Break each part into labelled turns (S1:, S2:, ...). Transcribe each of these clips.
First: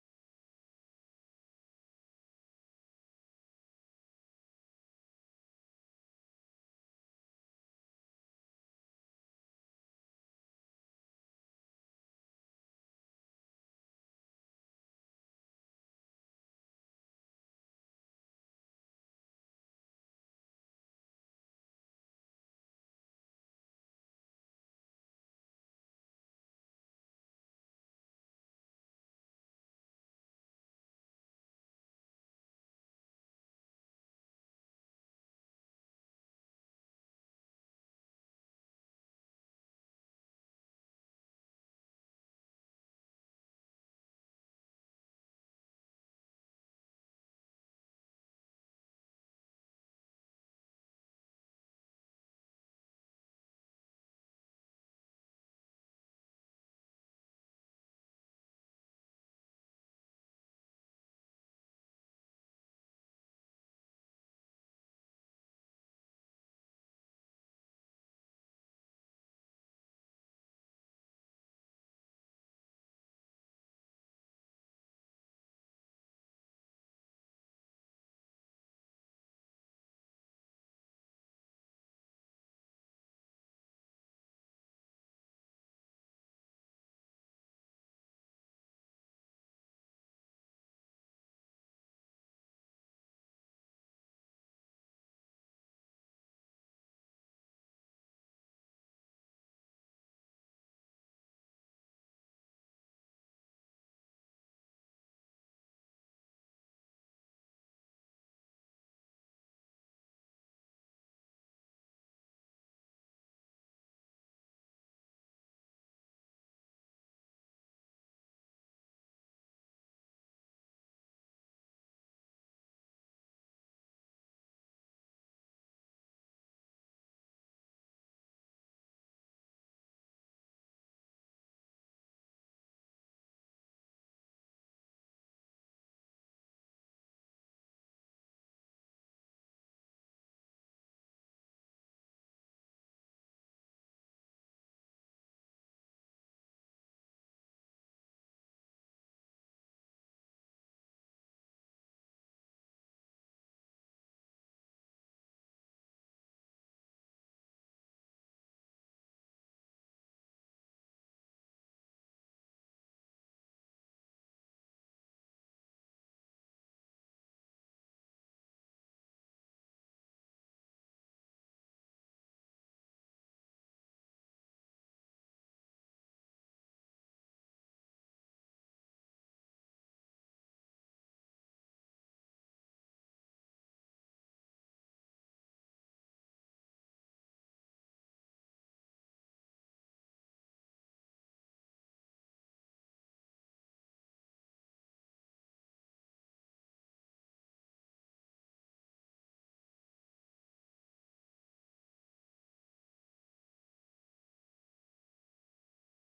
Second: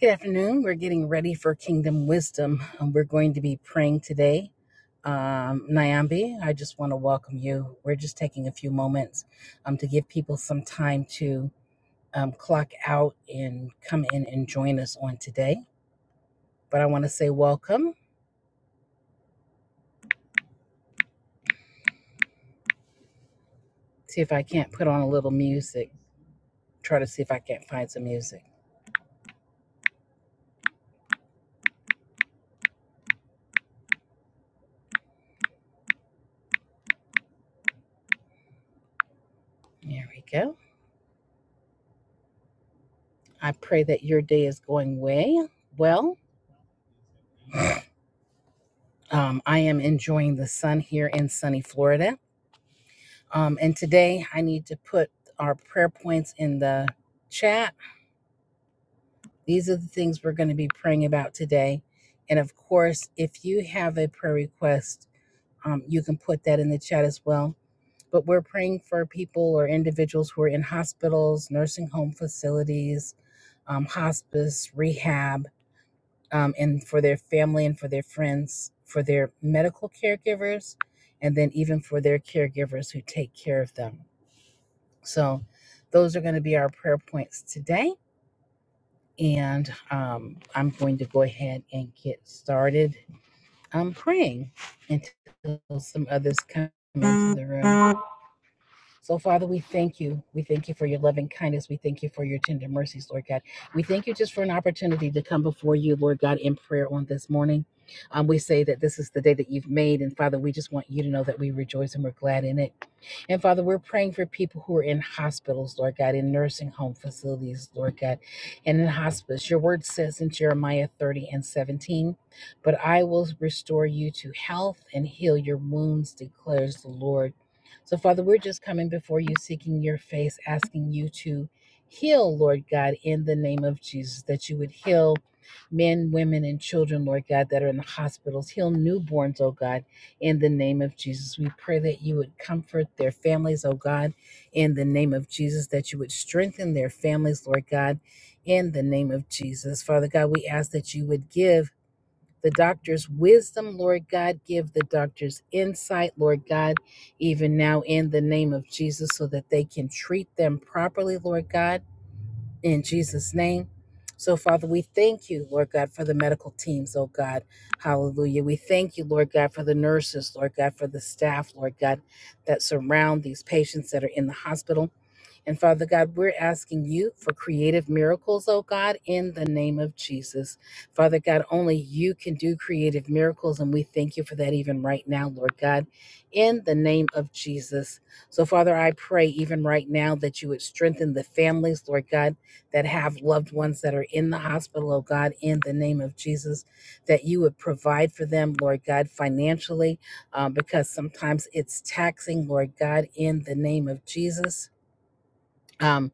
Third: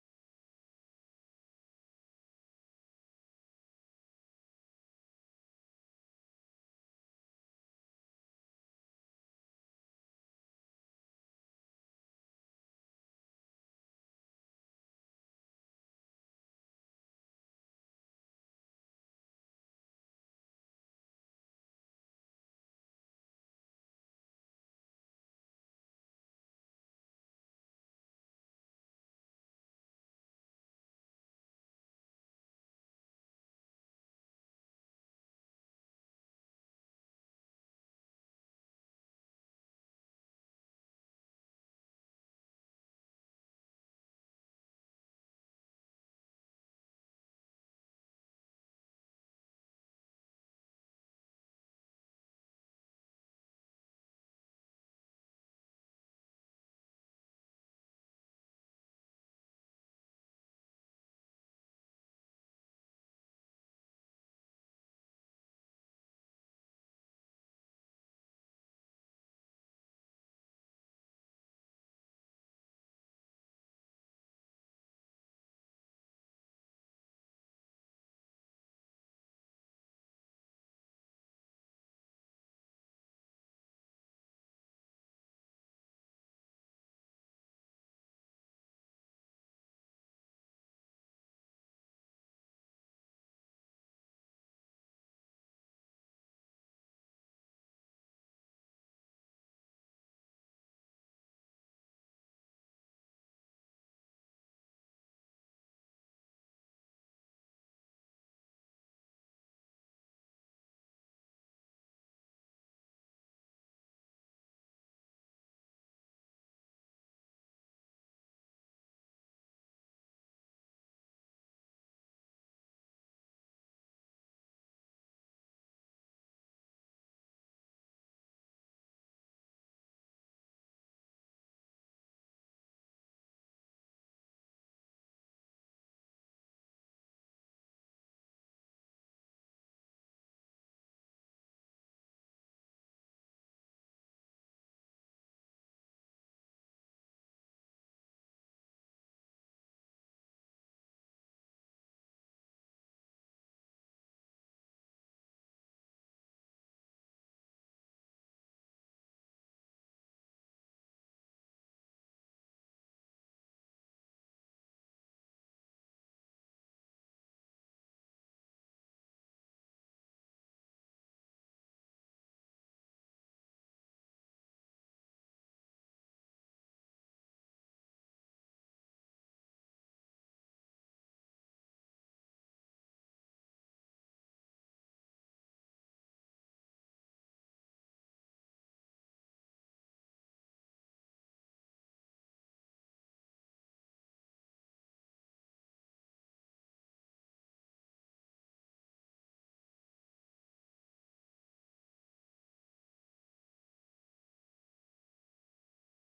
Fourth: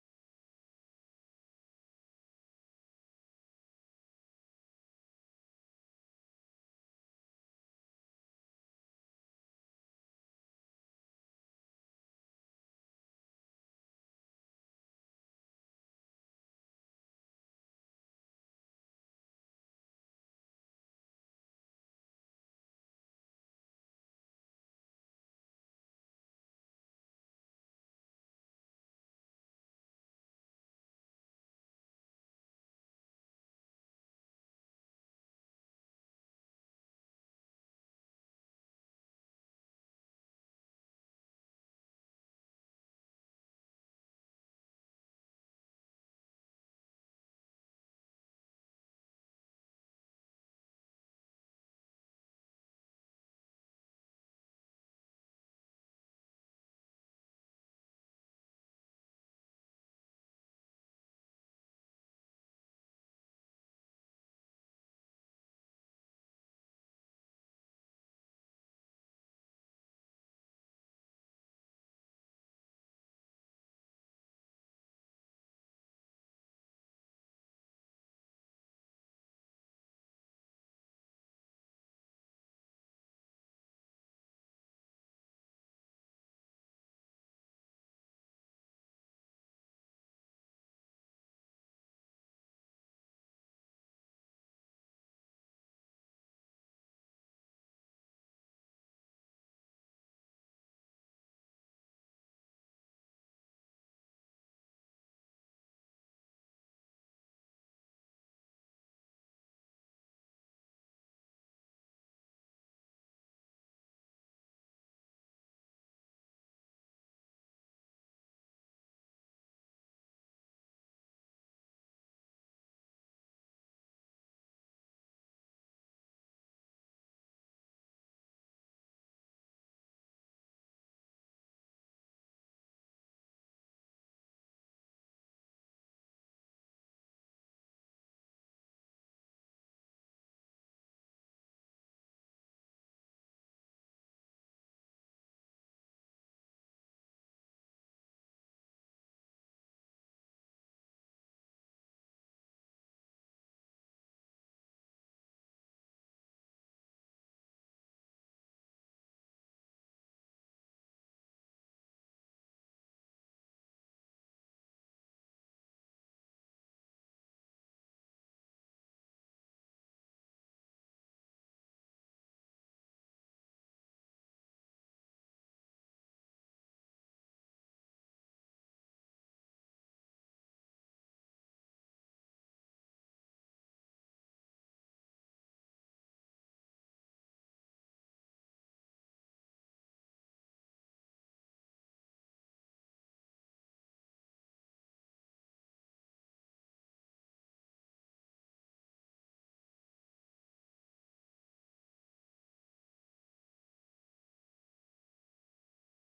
S1: Good afternoon. We're getting ready for Kingdom Wisdom. Um, We're going to be praying today. Um, Nyambi, I just want to welcome you. We're just taking a few moments um, to give people some time to um, clock out and come in and join us on today. But I want to say welcome. See if I can't put on a little music. Try to see if I can't find some music. There we go. I pray that your day is going way well. Um, I am enjoying the sun here in sunny Florida Um, and today I need to put our prayer points in the chat. These are the things we're going to be praying about today. And of course, if you have a prayer request, um, you can put that in the chat as well. But we're praying for people or individuals who are in hospitals, nursing home facilities, um, hospice, rehab, um, and for their family and for their friends, for their medical caregivers, and then even for their caregivers who take care of them. So, those are going to be our prayer points today. And um, I'm going to go ahead and get started um, praying until some others come into the room. So, Father, we thank you. We thank you for your loving kindness. We thank you for your tender mercies, Lord God. We thank you just for an opportunity to come before you, Lord God, in prayer on this morning. Um, we say that this is the day that you've made. And, Father, we just want you to know that we rejoice and we're glad in it. And Father, we're praying for people who are in hospitals, Lord God, in nursing home facilities, Lord God, and in hospice. Your word says in Jeremiah 30 and 17, But I will restore you to health and heal your wounds, declares the Lord. So, Father, we're just coming before you, seeking your face, asking you to heal, Lord God, in the name of Jesus, that you would heal men, women, and children, Lord God, that are in the hospitals. Heal newborns, oh God in the name of Jesus. We pray that you would comfort their families, oh God, in the name of Jesus, that you would strengthen their families, Lord God, in the name of Jesus. Father God, we ask that you would give the doctors wisdom, Lord God, give the doctors insight, Lord God, even now in the name of Jesus, so that they can treat them properly, Lord God in Jesus' name. So, Father, we thank you, Lord God, for the medical teams, oh God. Hallelujah. We thank you, Lord God, for the nurses, Lord God, for the staff, Lord God, that surround these patients that are in the hospital. And Father God, we're asking you for creative miracles, oh God, in the name of Jesus. Father God, only you can do creative miracles, and we thank you for that even right now, Lord God, in the name of Jesus. So, Father, I pray even right now that you would strengthen the families, Lord God, that have loved ones that are in the hospital, oh God, in the name of Jesus, that you would provide for them, Lord God, financially, uh, because sometimes it's taxing, Lord God, in the name of Jesus um,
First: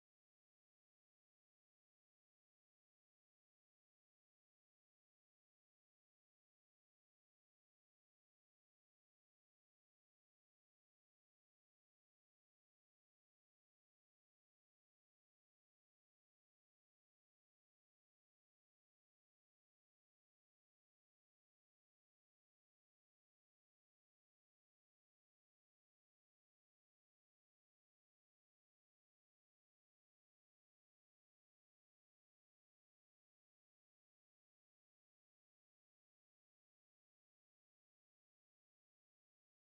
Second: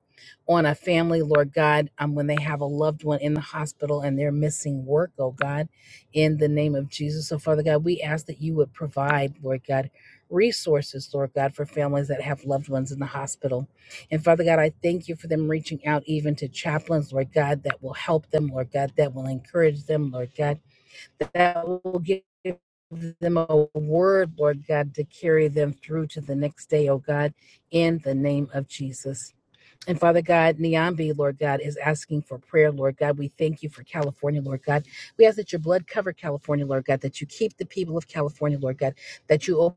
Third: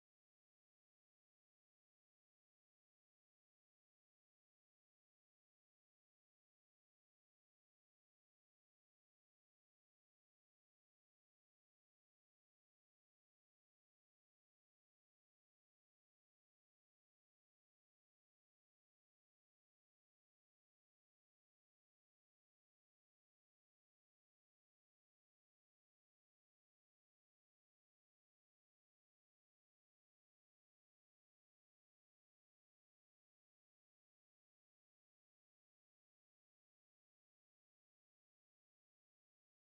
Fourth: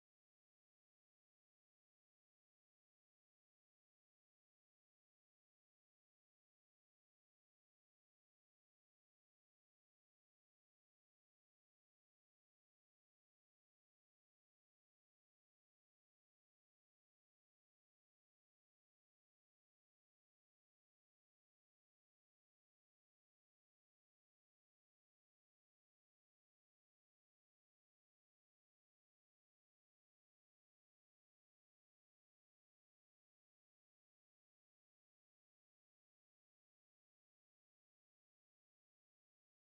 S1: on a family, Lord God, um, when they have a loved one in the hospital and they're missing work, oh God, in the name of Jesus. So, Father God, we ask that you would provide, Lord God, resources, Lord God, for families that have loved ones in the hospital. And Father God, I thank you for them reaching out even to chaplains, Lord God, that will help them, Lord God, that will encourage them, Lord God, that will give them a word, Lord God, to carry them through to the next day, oh God, in the name of Jesus. And Father God, Niambi, Lord God, is asking for prayer, Lord God. We thank you for California, Lord God. We ask that your blood cover California, Lord God, that you keep the people of California, Lord God, that you open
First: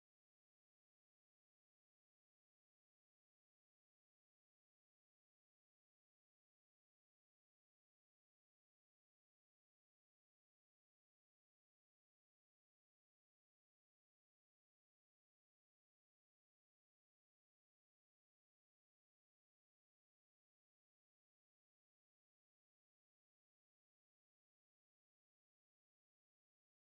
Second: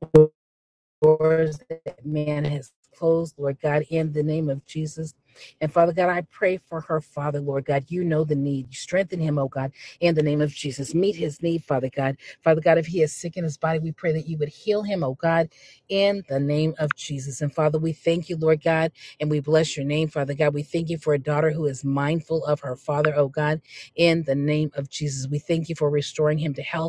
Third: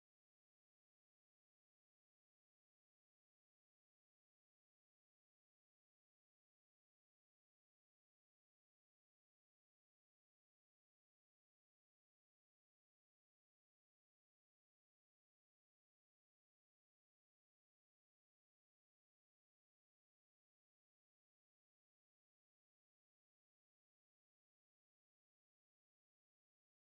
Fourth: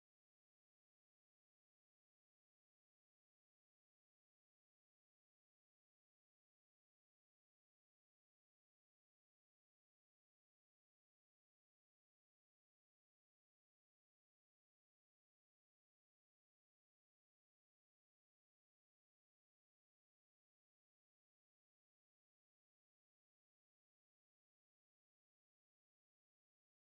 S1: doors that man has closed, Lord God, in the name of Jesus. And Father God, I pray for her, Father, Lord God. You know the need. You strengthen him, oh God, in the name of Jesus. Meet his need, Father God. Father God, if he is sick in his body, we pray that you would heal him, oh God, in the name of Jesus. And Father, we thank you, Lord God, and we bless your name, Father God. We thank you for a daughter who is mindful of her father, oh God, in the name of Jesus. We thank you for restoring him to health.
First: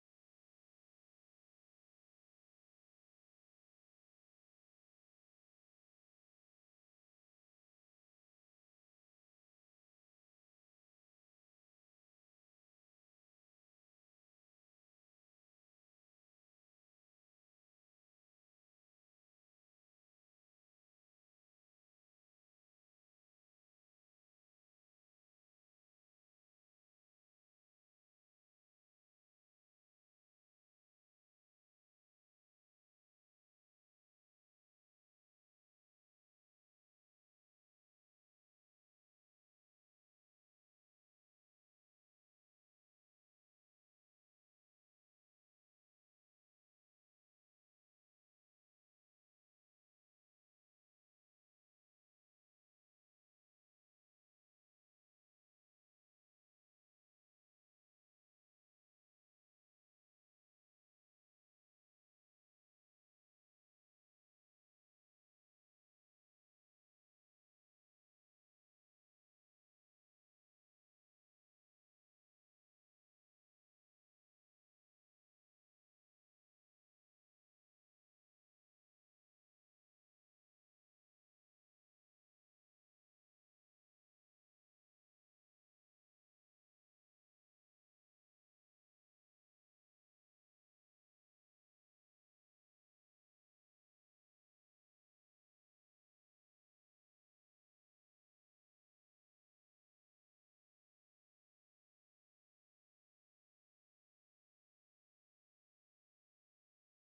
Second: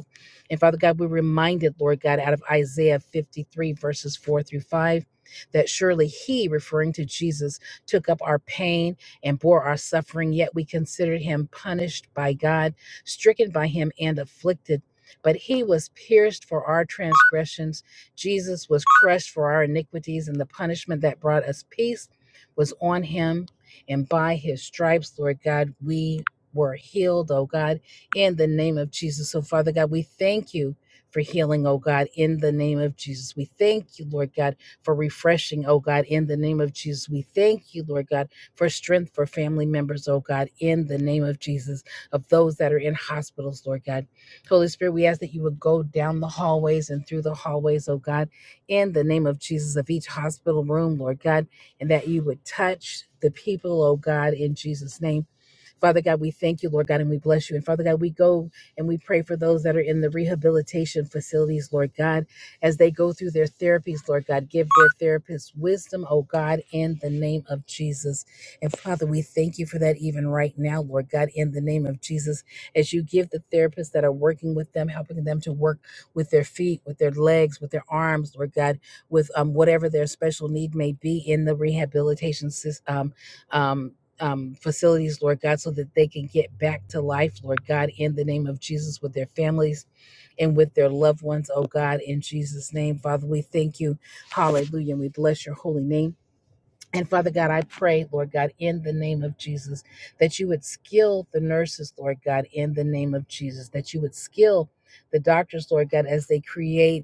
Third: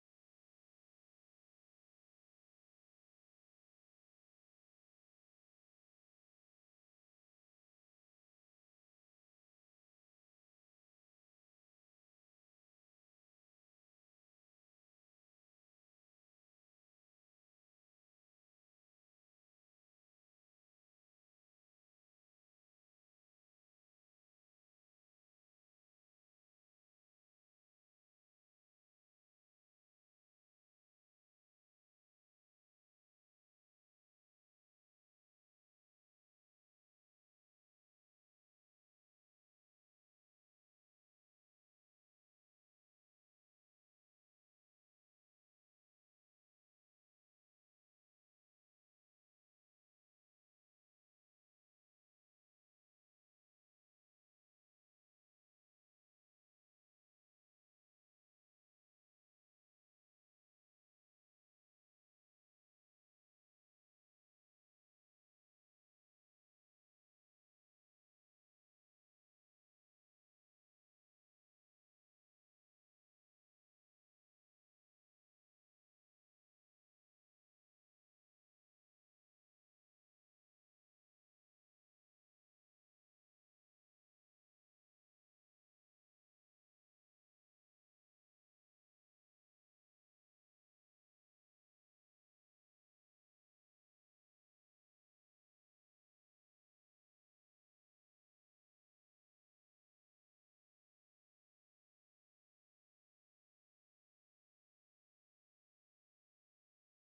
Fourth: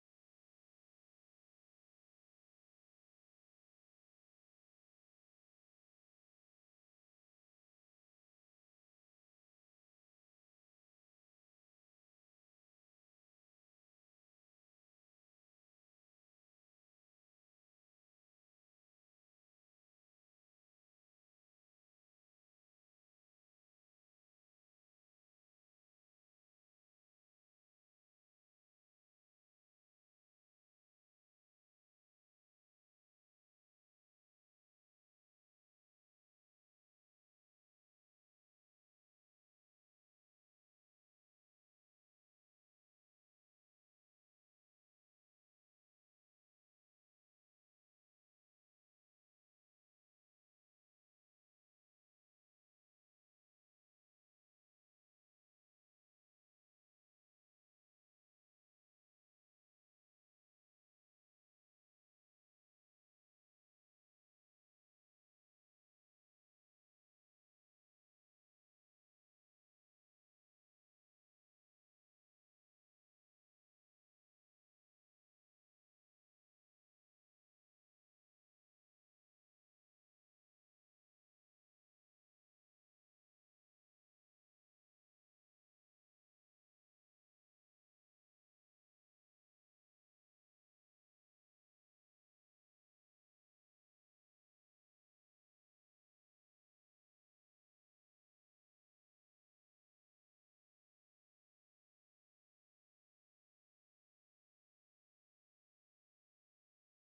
S1: And Father God, we're reminded, Lord God, out of Isaiah 53, verses 4 through 5, that surely He, referring to Jesus, took up our pain and bore our suffering, yet we considered Him punished by God, stricken by Him, and afflicted. But He was pierced for our transgressions, Jesus was crushed for our iniquities, and the punishment that brought us peace was on Him. And by His stripes, Lord God, we were healed, oh God in the name of Jesus. So, Father God, we thank you for healing, oh God, in the name of Jesus. We thank you, Lord God, for refreshing, oh God, in the name of Jesus. We thank you, Lord God, for strength for family members, oh God, in the name of Jesus, of those that are in hospitals, Lord God. Holy Spirit, we ask that you would go down the hallways and through the hallways, oh God, in the name of Jesus, of each hospital room, Lord God, and that you would touch the people, oh God, in Jesus' name Father God, we thank you, Lord God, and we bless you. And Father God, we go and we pray for those that are in the rehabilitation facilities, Lord God, as they go through their therapies, Lord God. Give their therapists wisdom, oh God, in the name of Jesus. And Father, we thank you for that even right now, Lord God, in the name of Jesus, as you give the therapists that are working with them, helping them to work with their feet, with their legs, with their arms, Lord God, with um, whatever their special need may be in the rehabilitation system. Um, um, um, facilities, Lord God, so that they can get back to life, Lord God, in the name of Jesus with their families and with their loved ones, oh God, in Jesus' name. Father, we thank you. Hallelujah. And we bless your holy name. And Father God, I pray, Lord God, in the name of Jesus, that you would skill the nurses, Lord God, in the name of Jesus, that you would skill the doctors, Lord God, as they create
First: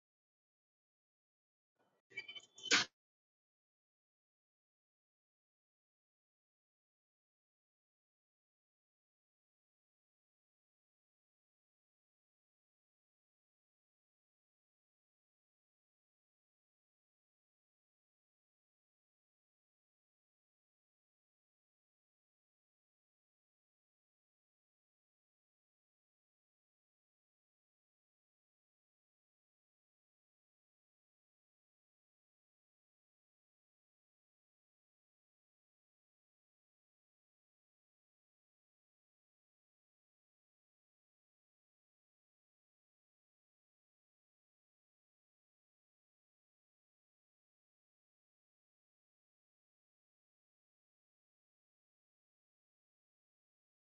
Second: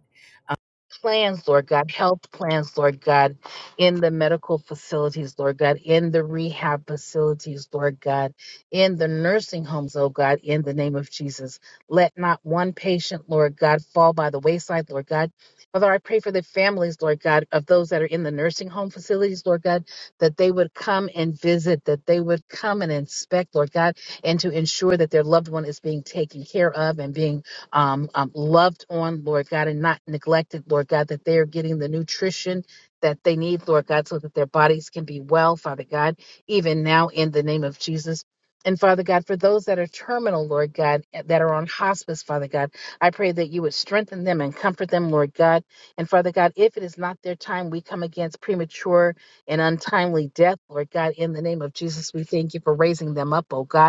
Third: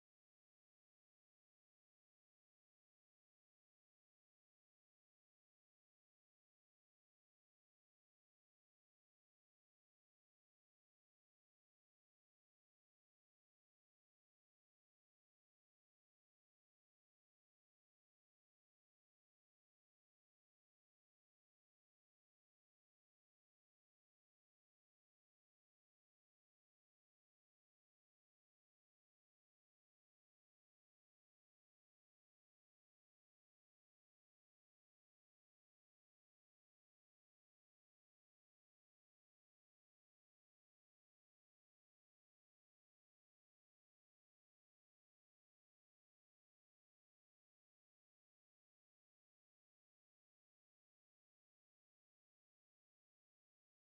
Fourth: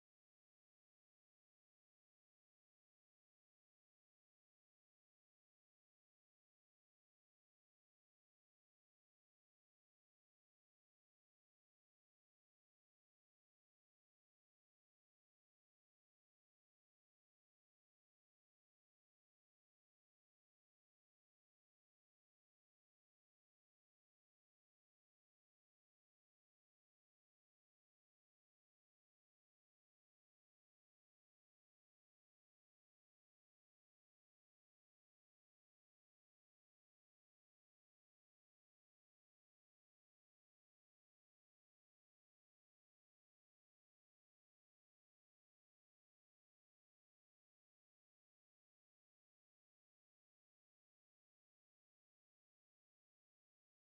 S1: plans, Lord God, health plans, Lord God, in the medical facilities, Lord God, in the rehab facilities, Lord God, in the nursing homes, oh God, in the name of Jesus. Let not one patient, Lord God, fall by the wayside, Lord God. Father, I pray for the families, Lord God, of those that are in the nursing home facilities, Lord God, that they would come and visit, that they would come and inspect, Lord God, and to ensure that their loved one is being taken care of and being um, um, loved on, Lord God, and not neglected, Lord God, that they are getting the nutrition that they need, Lord God, so that their bodies can be well, Father God, even now in the name of Jesus. And Father God, for those that are terminal, Lord God, eh, that are on hospice, Father God, I pray that you would strengthen them and comfort them, Lord God. And Father God, if it is not their time, we come against premature and untimely death, Lord God, in the name of Jesus. We thank you for raising them up, oh God.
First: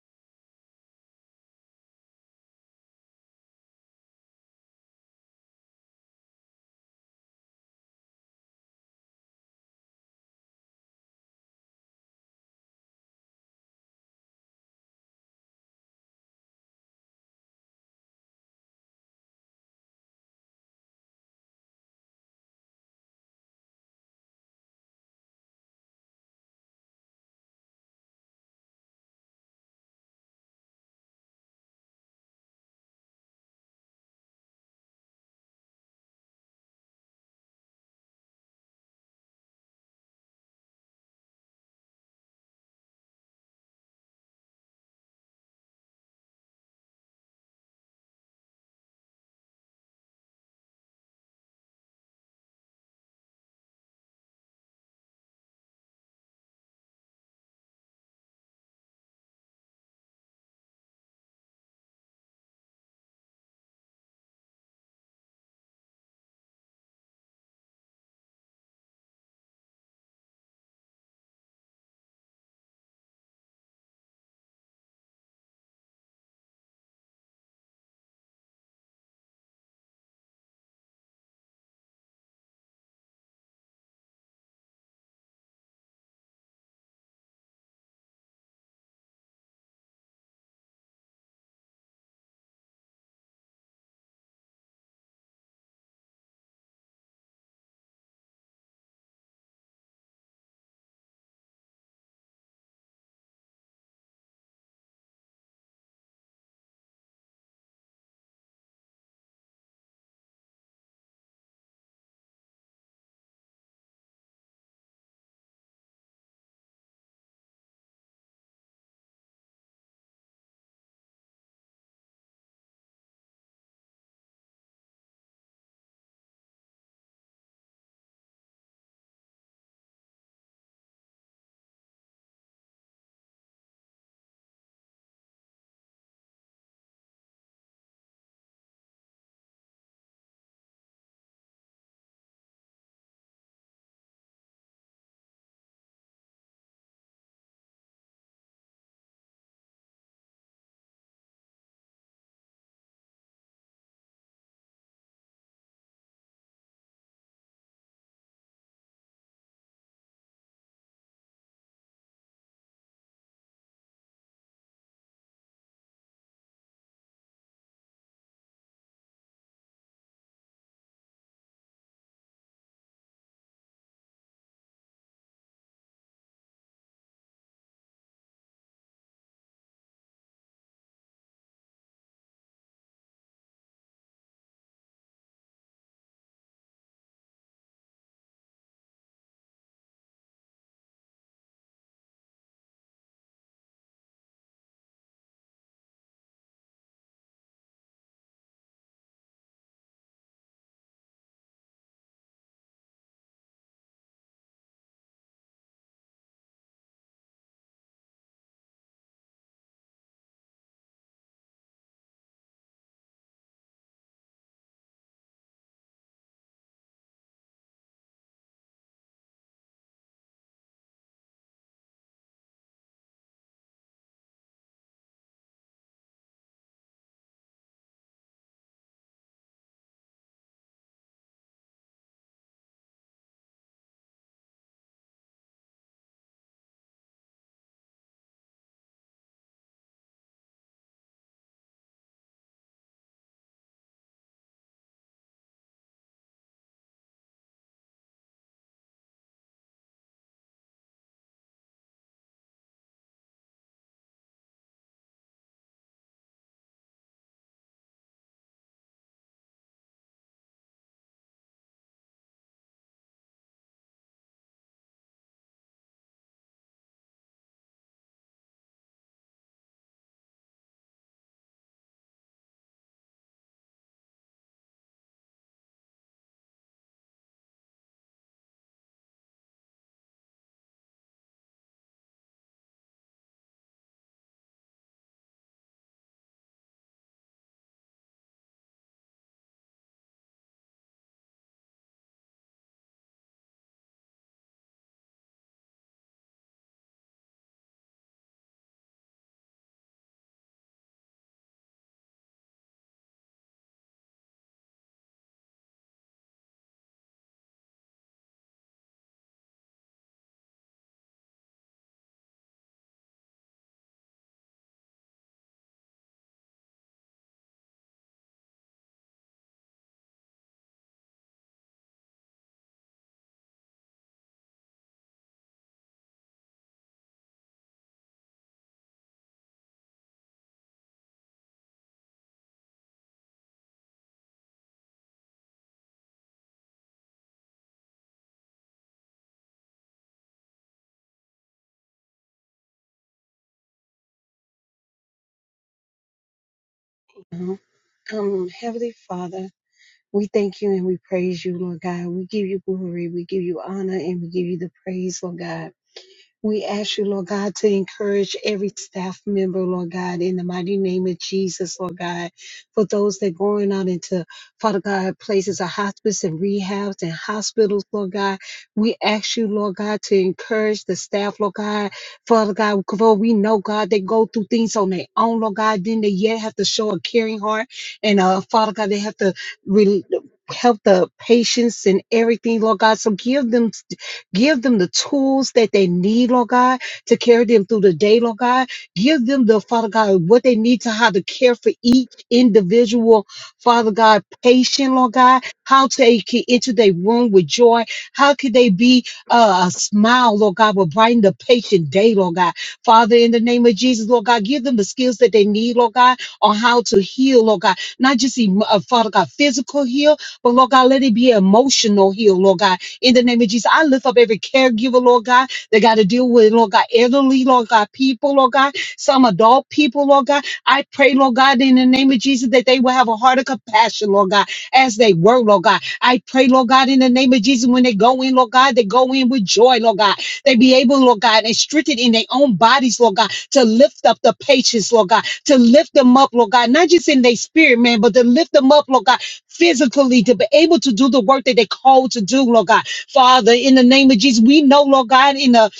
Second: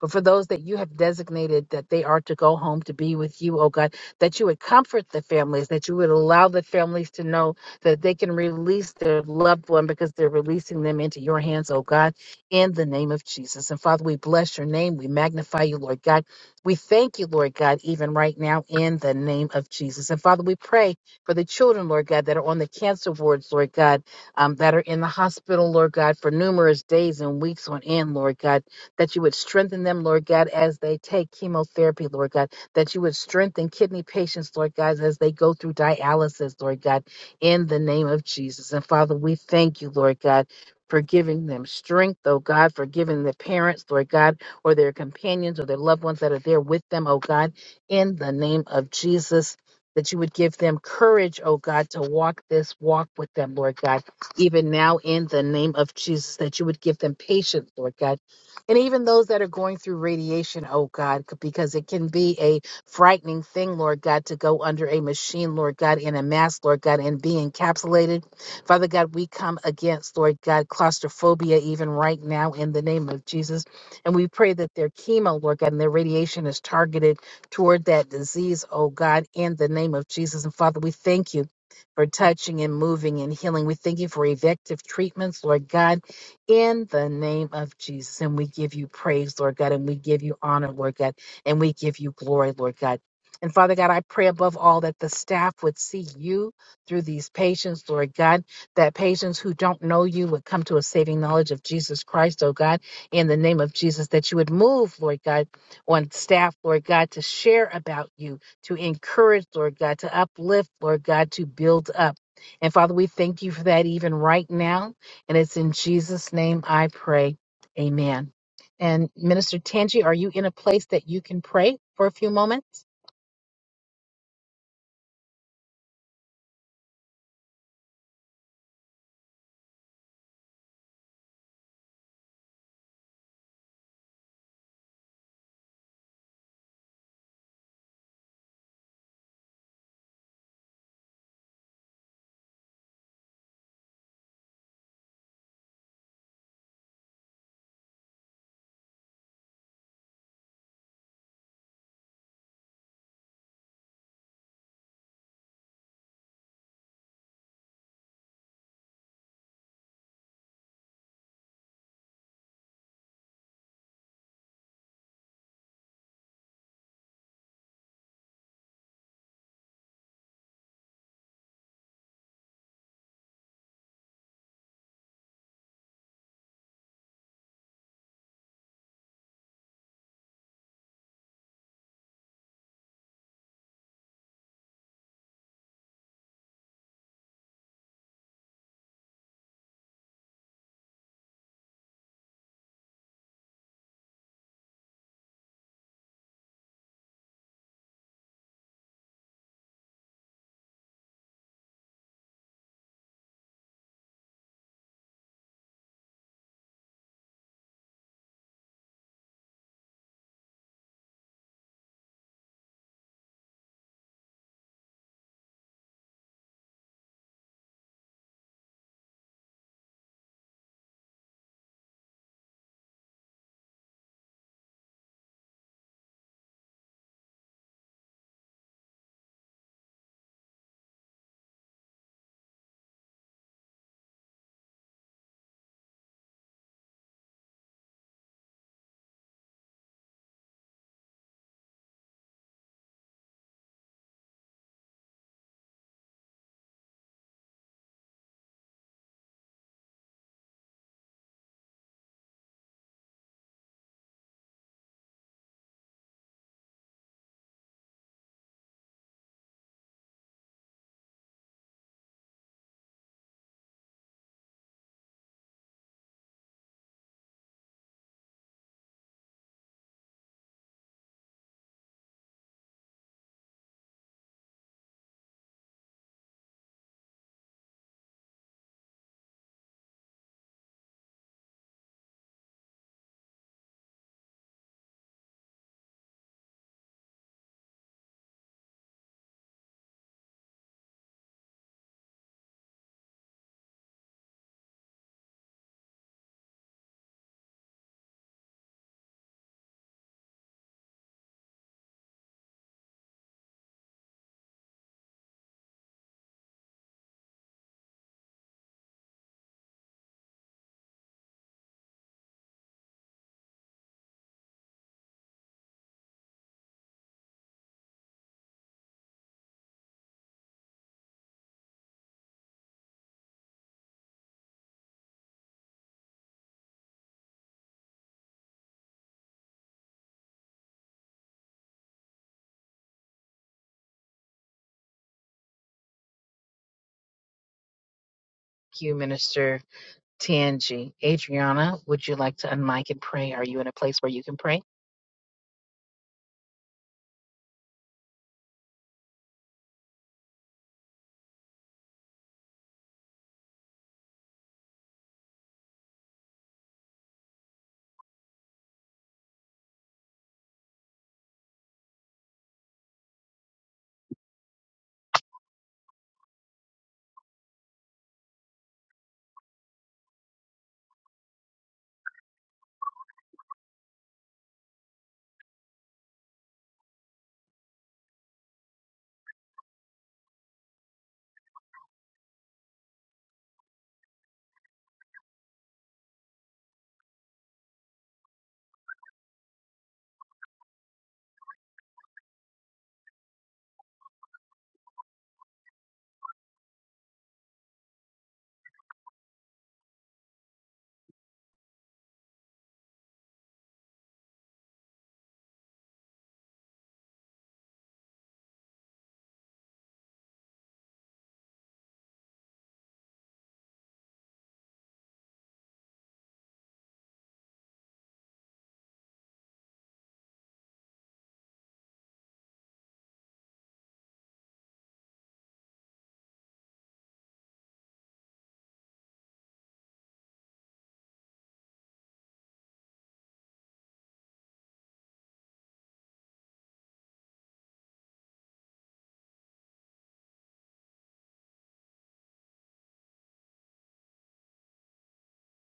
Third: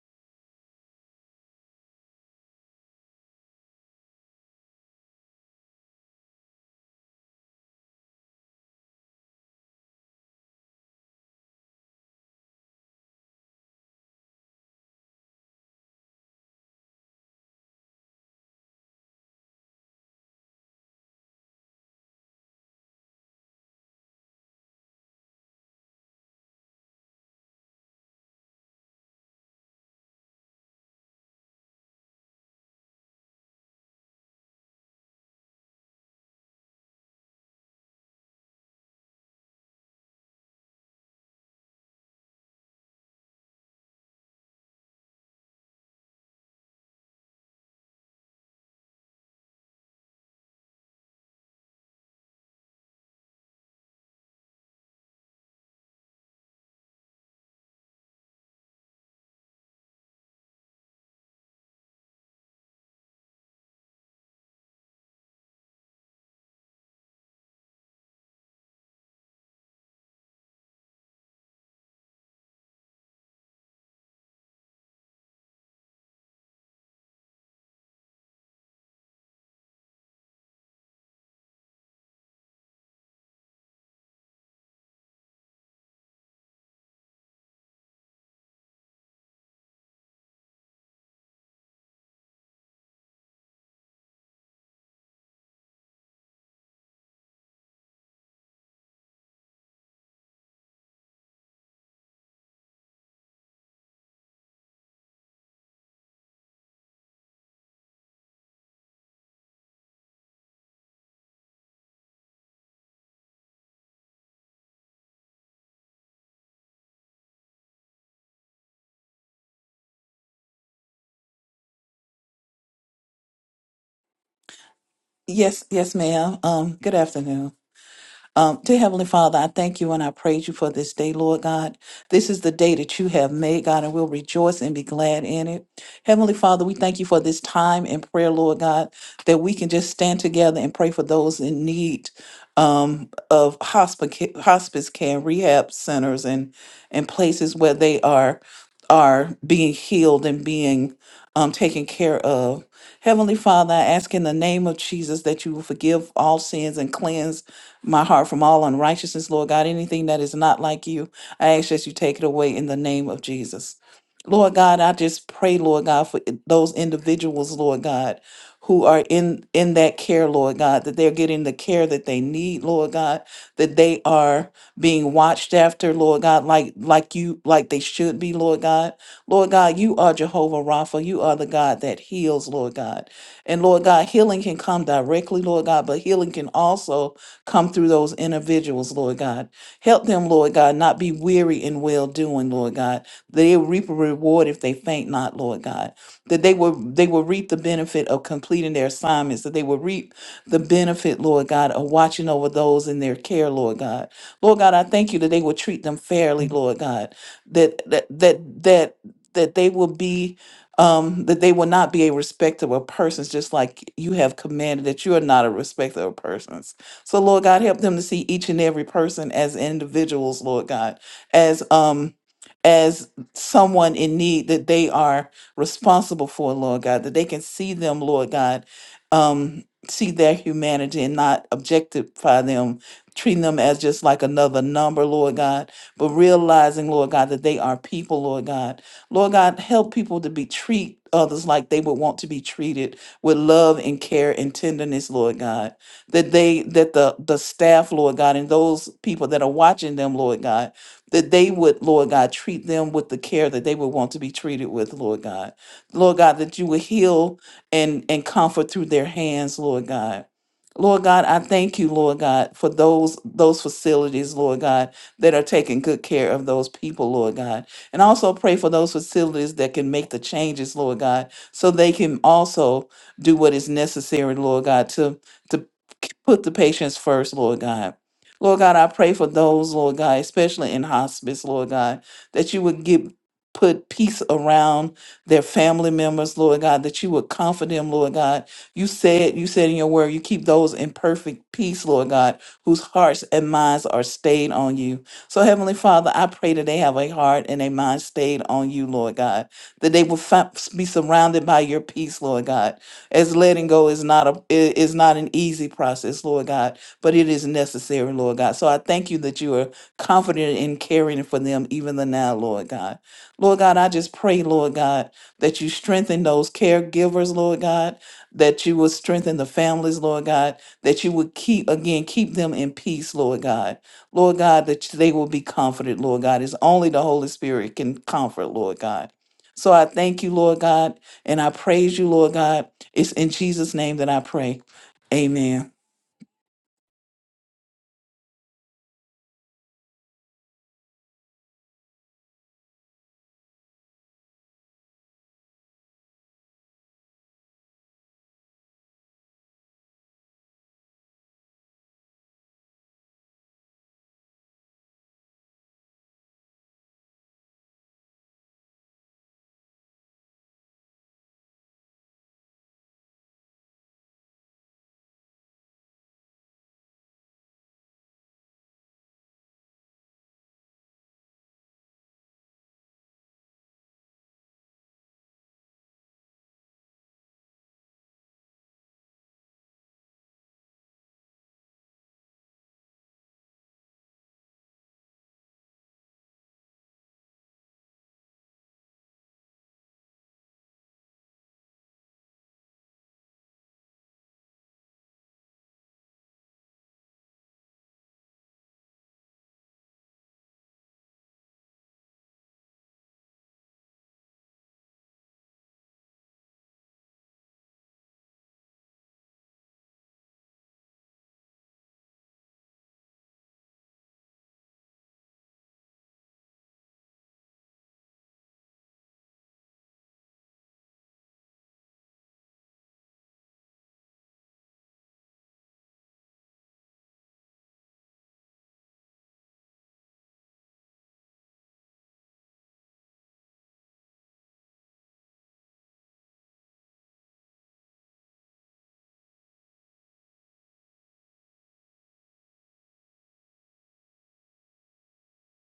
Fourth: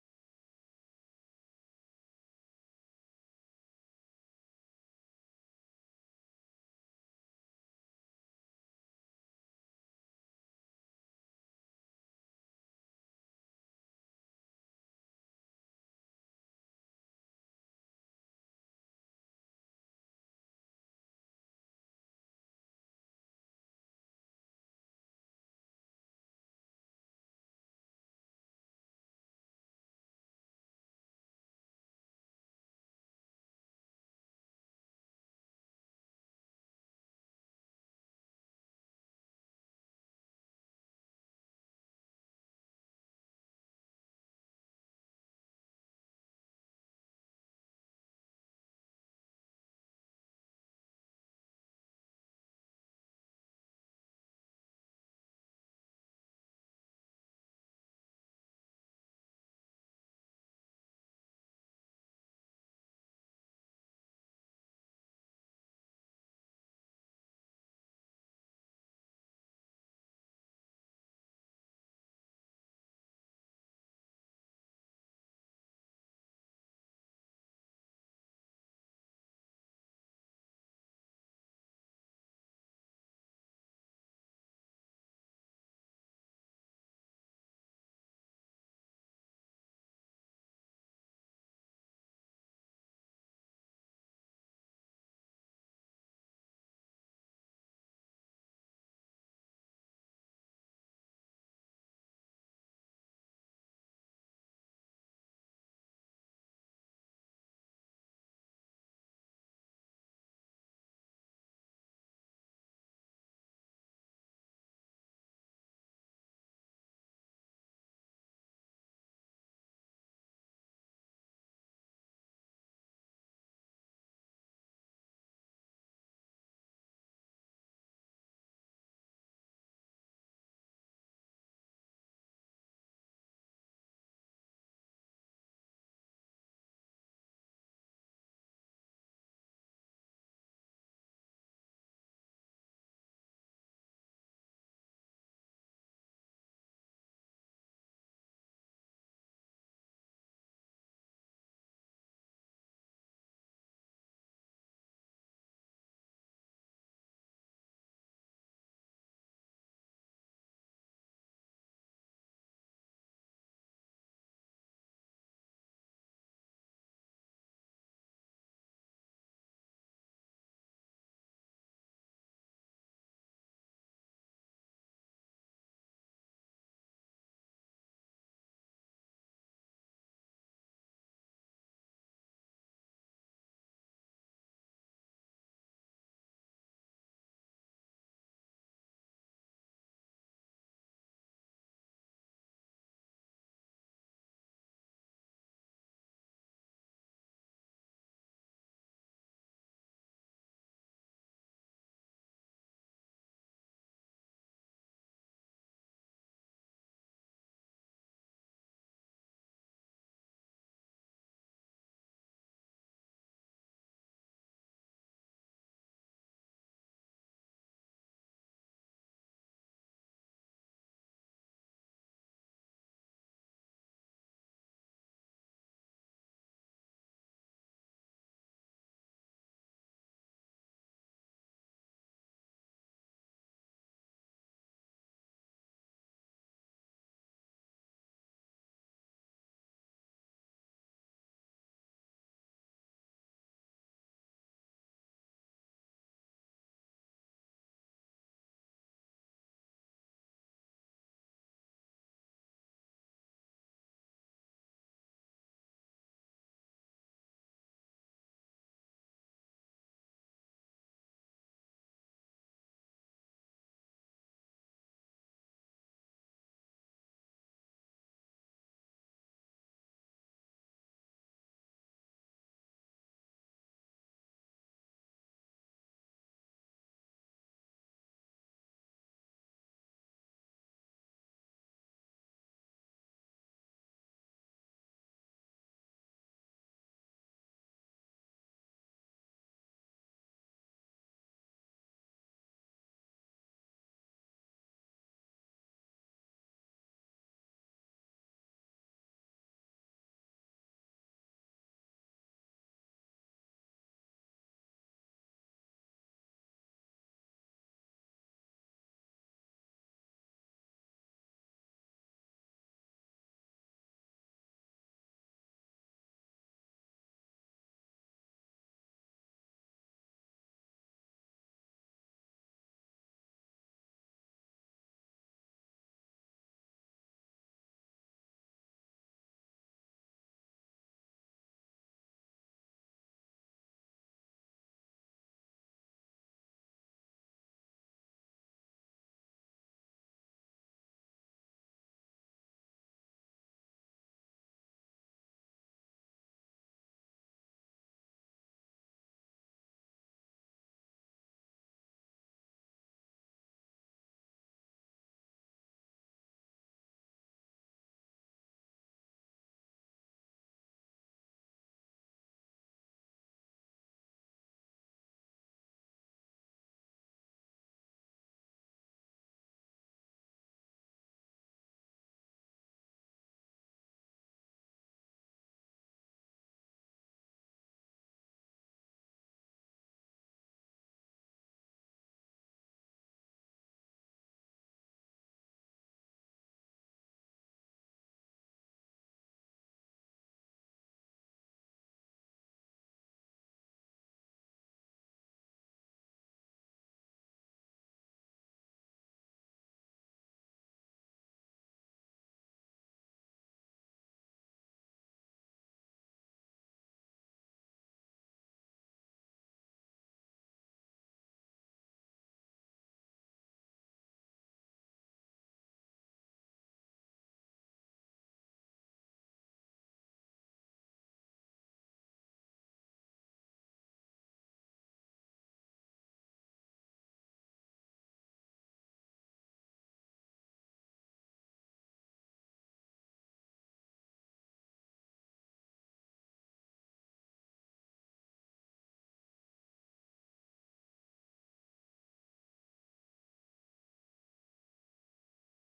S1: But for those that you have designated that they are to go home to be with you, oh God, that you would comfort the families, that you would allow the families to know that they can release their loved one because they're releasing them into your hands, oh God, in the name of Jesus. And Father, we bless your name. We magnify you, Lord God. We thank you, Lord God, even right now in the name of Jesus. And Father, we pray for the children, Lord God, that are on the cancer wards, Lord God, um, that are in the hospital, Lord God, for numerous days and weeks on end, Lord God that you would strengthen them, Lord God, as they take chemotherapy, Lord God, that you would strengthen kidney patients, Lord God, as they go through dialysis, Lord God, in the name of Jesus. And Father, we thank you, Lord God. For giving them strength, oh God, for giving the parents, Lord God, or their companions or their loved ones that are there with them, oh God, in the name of Jesus, that you would give them courage, oh God, to walk this walk with them, Lord God, even now in the name of Jesus, that you would give them patience, Lord God and even those that are going through radiation, oh God, c- because it can be a frightening thing, Lord God, to go under a machine, Lord God, in a mask, Lord God, and be encapsulated. Father God, we come against, Lord God, claustrophobia even right now in the name of Jesus. And we pray that their chemo, Lord God, and their radiation is targeted toward that disease, oh God, in the name of Jesus. And Father, we thank you for touching and moving and healing. We thank you for effective treatments, Lord God in the name of Jesus. And we give you praise, Lord God, and we give you honor, Lord God, and we give you glory, Lord God. And Father God, I pray above all that the staff would see you through these patients, Lord God, that patients who don't know you would come to a saving knowledge of Jesus Christ, oh God, in the name of Jesus, that you would move, Lord God, on staff, Lord God, to share about you, to encourage, Lord God, to uplift, Lord God, to build up. And Father, we thank you for that even right now. And it's in Jesus' name I pray. Amen. And Minister Tangi, are you in a place that you can pray for a few moments?
S2: Yes, yes, ma'am. Um, good afternoon. Um, dear Heavenly Father, I thank you and I praise you for this day, Lord God. This is the day that you have made, God, and we'll rejoice and be glad in it. Heavenly Father, we thank you for this time in prayer, Lord God, that we can just stand together and pray for those in need um, of hospice, hospice care, rehab centers, and and places where they are are being healed and being um, taken care of. Heavenly Father, I ask in the name of Jesus that you will forgive all sins and cleanse my heart from all unrighteousness, Lord God. Anything that is not like you, I ask that you take it away in the name of Jesus. Lord God, I just pray, Lord God, for i- those individuals, Lord God, who are in in that care, Lord God, that they're getting the care that they need, Lord God, that they are being watched after, Lord God, like like you like they should be, Lord God. Lord God, you are Jehovah Rapha. You are the God that heals, Lord God. And Lord God, healing can come directly, Lord God, but healing can also come through those individuals, Lord God. Help them, Lord God, not be weary in well doing, Lord God. They reap a reward if they faint not, Lord God. That they will they will reap the benefit of completing their assignments, that they will reap the benefit, Lord God, of watching over those in their care, Lord God. Lord God, I thank you that they will treat them fairly, Lord God. That that that that that they will be um that they will not be a respectable persons just like you have commanded that you are not a respectable persons so lord god help them to see each and every person as individuals lord god as um as someone in need that they are responsible for lord god that they can see them lord god um see their humanity and not objectify them treating them as just like another number lord god but realizing lord god that they are people lord god Lord God, help people to be treat others like they would want to be treated with love and care and tenderness, Lord God. That they that the the staff, Lord God, and those people that are watching them, Lord God, that they would, Lord God, treat them with the care that they would want to be treated with, Lord God. Lord God, that you would heal and and comfort through their hands, Lord God. Lord God, I thank you, Lord God, for those those facilities, Lord God, that are taking good care of those people, Lord God. And also pray for those facilities that can make the changes, Lord God, so they can also do what is necessary, Lord God, to, to put the patients first, Lord God. Lord God, I pray for those, Lord God, especially in hospice, Lord God, that you would give put peace around their family members, Lord God, that you would comfort them, Lord God. You said, you said in your word, you keep those in perfect peace, Lord God, whose hearts and minds are stayed on you. So, Heavenly Father, I pray that they have a heart and a mind stayed on you, Lord God, that they will fi- be surrounded by your peace, Lord God. As letting go is not a i- is not an easy process, Lord God, but it is necessary, Lord God. So I thank you that you are confident in caring for them even the now, Lord God. Lord God, I just pray, Lord God, that you strengthen those caregivers, Lord God, that you will strengthen the families, Lord God, that you would keep again keep them in peace, Lord God. Lord God, that they will be comforted, Lord God. It's only the Holy Spirit can comfort, Lord God. So I thank you, Lord God, and I praise you, Lord God. It's in Jesus' name that I pray. Amen.
S1: Thank you, Minister Tangi. Adriana, would you like to unmic and pray? Are you in a place where you can pray?
S3: now. Um, Heavenly Father, we thank you and we praise you, Lord God. We give you glory, we give you honor, and we give you the praise, Lord God. We ask you, Lord God, to encourage every staff member, Lord God, in the mighty name of Jesus, Lord God, for those that going out into, Father God, places of hospice and rehabs and hospitals, Lord God. We ask you, Lord God, to encourage the staff, Lord God, Father God, for we know, God, they go through things on their own, Lord God, then they yet have to show a caring heart. And uh, Father God, they have to really help the patients and everything, Lord God. So give them Give them the tools that they need, Lord God, to carry them through the day, Lord God. Give them the, Father God, what they need to how to care for each individual, Father God, patient, Lord God, how they can enter their room with joy. How could they be uh, a smile, Lord God, will brighten the patient day, Lord God. Father, in the name of Jesus, Lord God, give them the skills that they need, Lord God, on how to heal, Lord God. Not just, emo- uh, Father God, physical heal, but Lord God, let it be emotional heal, Lord God in the name of Jesus. I lift up every caregiver, Lord God, that got to deal with, Lord God, elderly, Lord God, people, Lord God, some adult people, Lord God. I pray, Lord God, in the name of Jesus, that they will have a heart of compassion, Lord God, as they were, Lord God. I pray, Lord God, in the name of Jesus, when they go in, Lord God, they go in with joy, Lord God. They be able, Lord God, and strengthened in their own bodies, Lord God, to lift up the patients, Lord God, to lift them up, Lord God, not just in their spirit, man, but to lift them up, Lord God, physically, to be able to do the work that they called to do, Lord God. Father, in the name of Jesus, we know, Lord God, in the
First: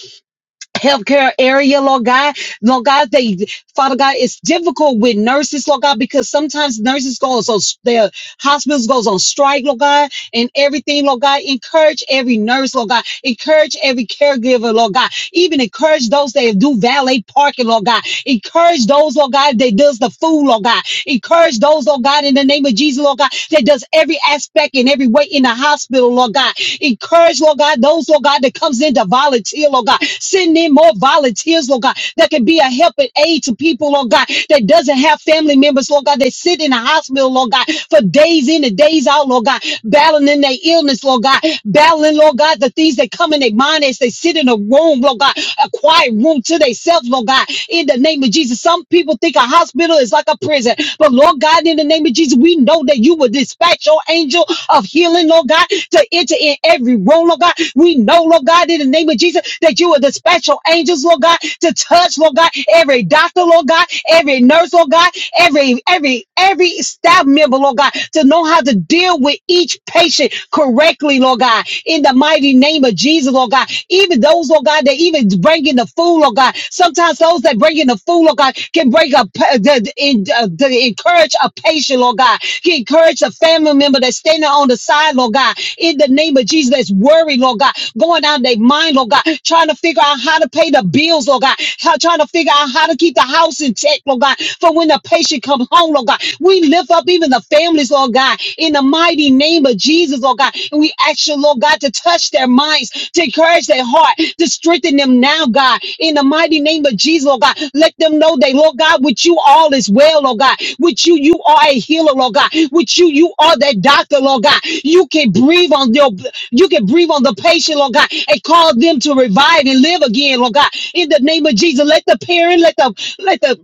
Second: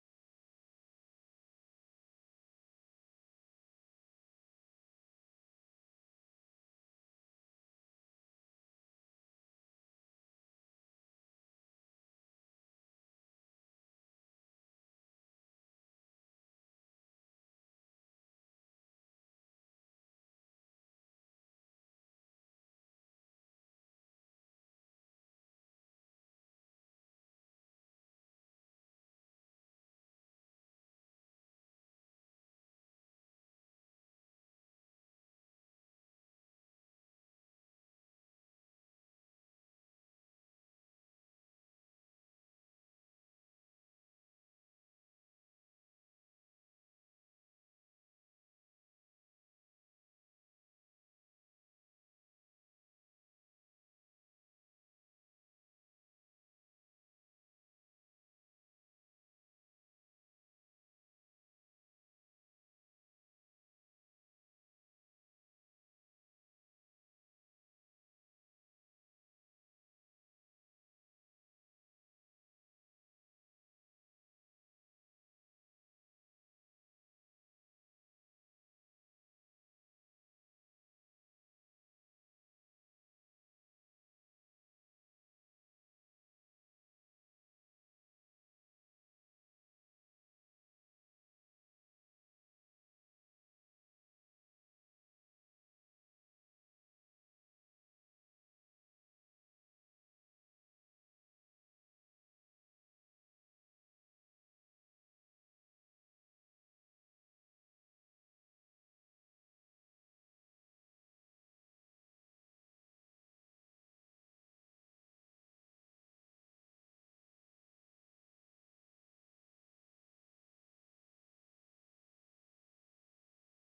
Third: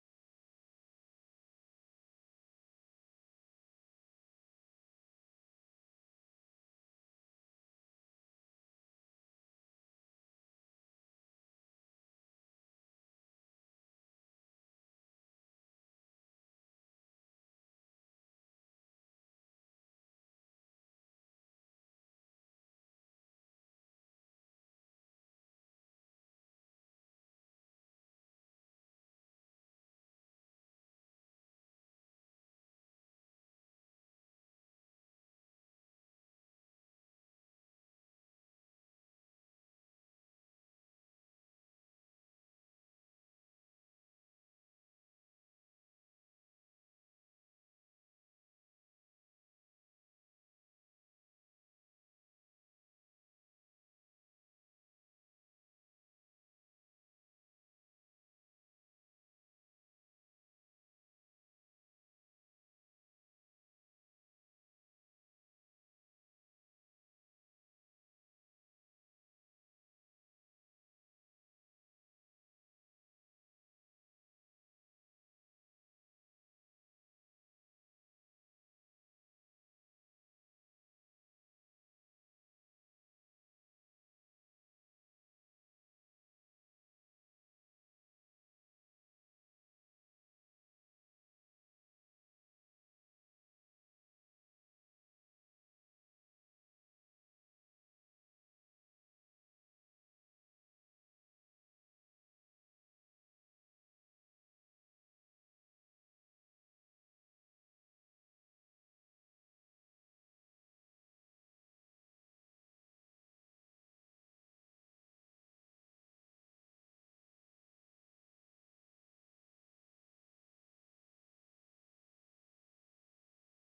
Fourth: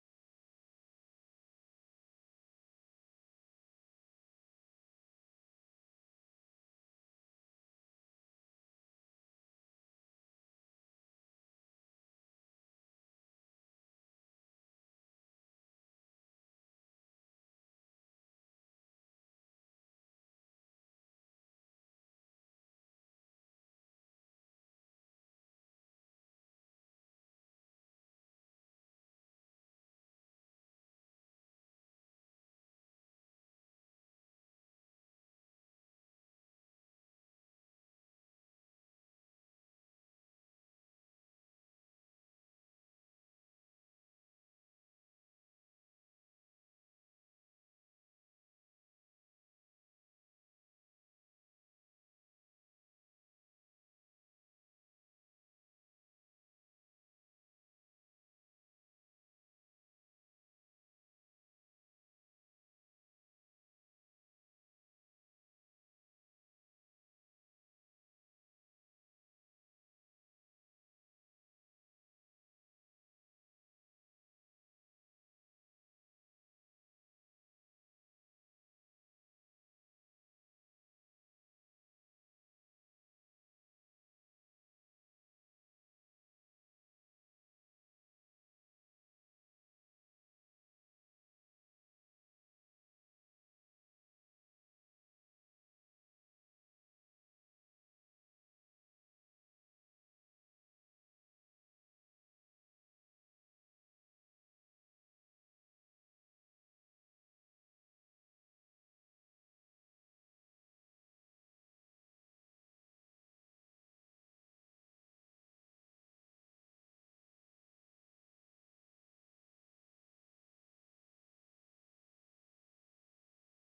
S3: healthcare area, Lord God, Lord God, they, Father God, it's difficult with nurses, Lord God, because sometimes nurses go on, so their hospitals goes on strike, Lord God, and everything, Lord God. Encourage every nurse, Lord God. Encourage every caregiver, Lord God. Even encourage those that do valet parking, Lord God. Encourage those, Lord God, that does the food, Lord God. Encourage those, Lord God, in the name of Jesus, Lord God, that does every aspect and every way in the hospital, Lord God. Encourage, Lord God, those, Lord God, that comes in to volunteer, Lord God. Send in more volunteers, Lord God, that can be a help and aid to people, Lord God, that doesn't have family members, Lord God, that sit in the hospital, Lord God, for days in in and days out, Lord God, battling in their illness, Lord God, battling, Lord God, the things that come in their mind as they sit in a room, Lord God, a quiet room to themselves, Lord God, in the name of Jesus. Some people think a hospital is like a prison, but Lord God, in the name of Jesus, we know that you will dispatch your angel of healing, Lord God, to enter in every room, Lord God. We know, Lord God, in the name of Jesus, that you will dispatch your angels, Lord God, to touch, Lord God, every doctor, Lord God, every nurse, Lord God, every every every staff member, Lord God, to know how to deal with each patient correctly, Lord God, in the mighty name of Jesus, Lord God. Even those, Lord God, that even bring in the food, Lord God. Sometimes those that bring in the food, Lord God, can bring up the, the, in- uh, the- encourage a patient, Lord God. Can encourage a family member that's standing on the side, Lord God, in the name of Jesus, that's worried, Lord God, going out of their mind, Lord God, trying to figure out how to pay the bills, Lord God, how, trying to figure out how to keep the house in check, Lord God, for when the patient salvation come home, Lord God. We lift up even the families, Lord God, in the mighty name of Jesus, Lord God. And we ask you, Lord God, to touch their minds, to encourage their heart, to strengthen them now, God, in the mighty name of Jesus, Lord God. Let them know they, Lord God, with you all is well, Lord God. With you, you are a healer, Lord God. With you, you are that doctor, Lord God. You can breathe on your you can breathe on the patient, Lord God, and cause them to revive and live again, Lord God. In the name of Jesus, let the parent, let the let the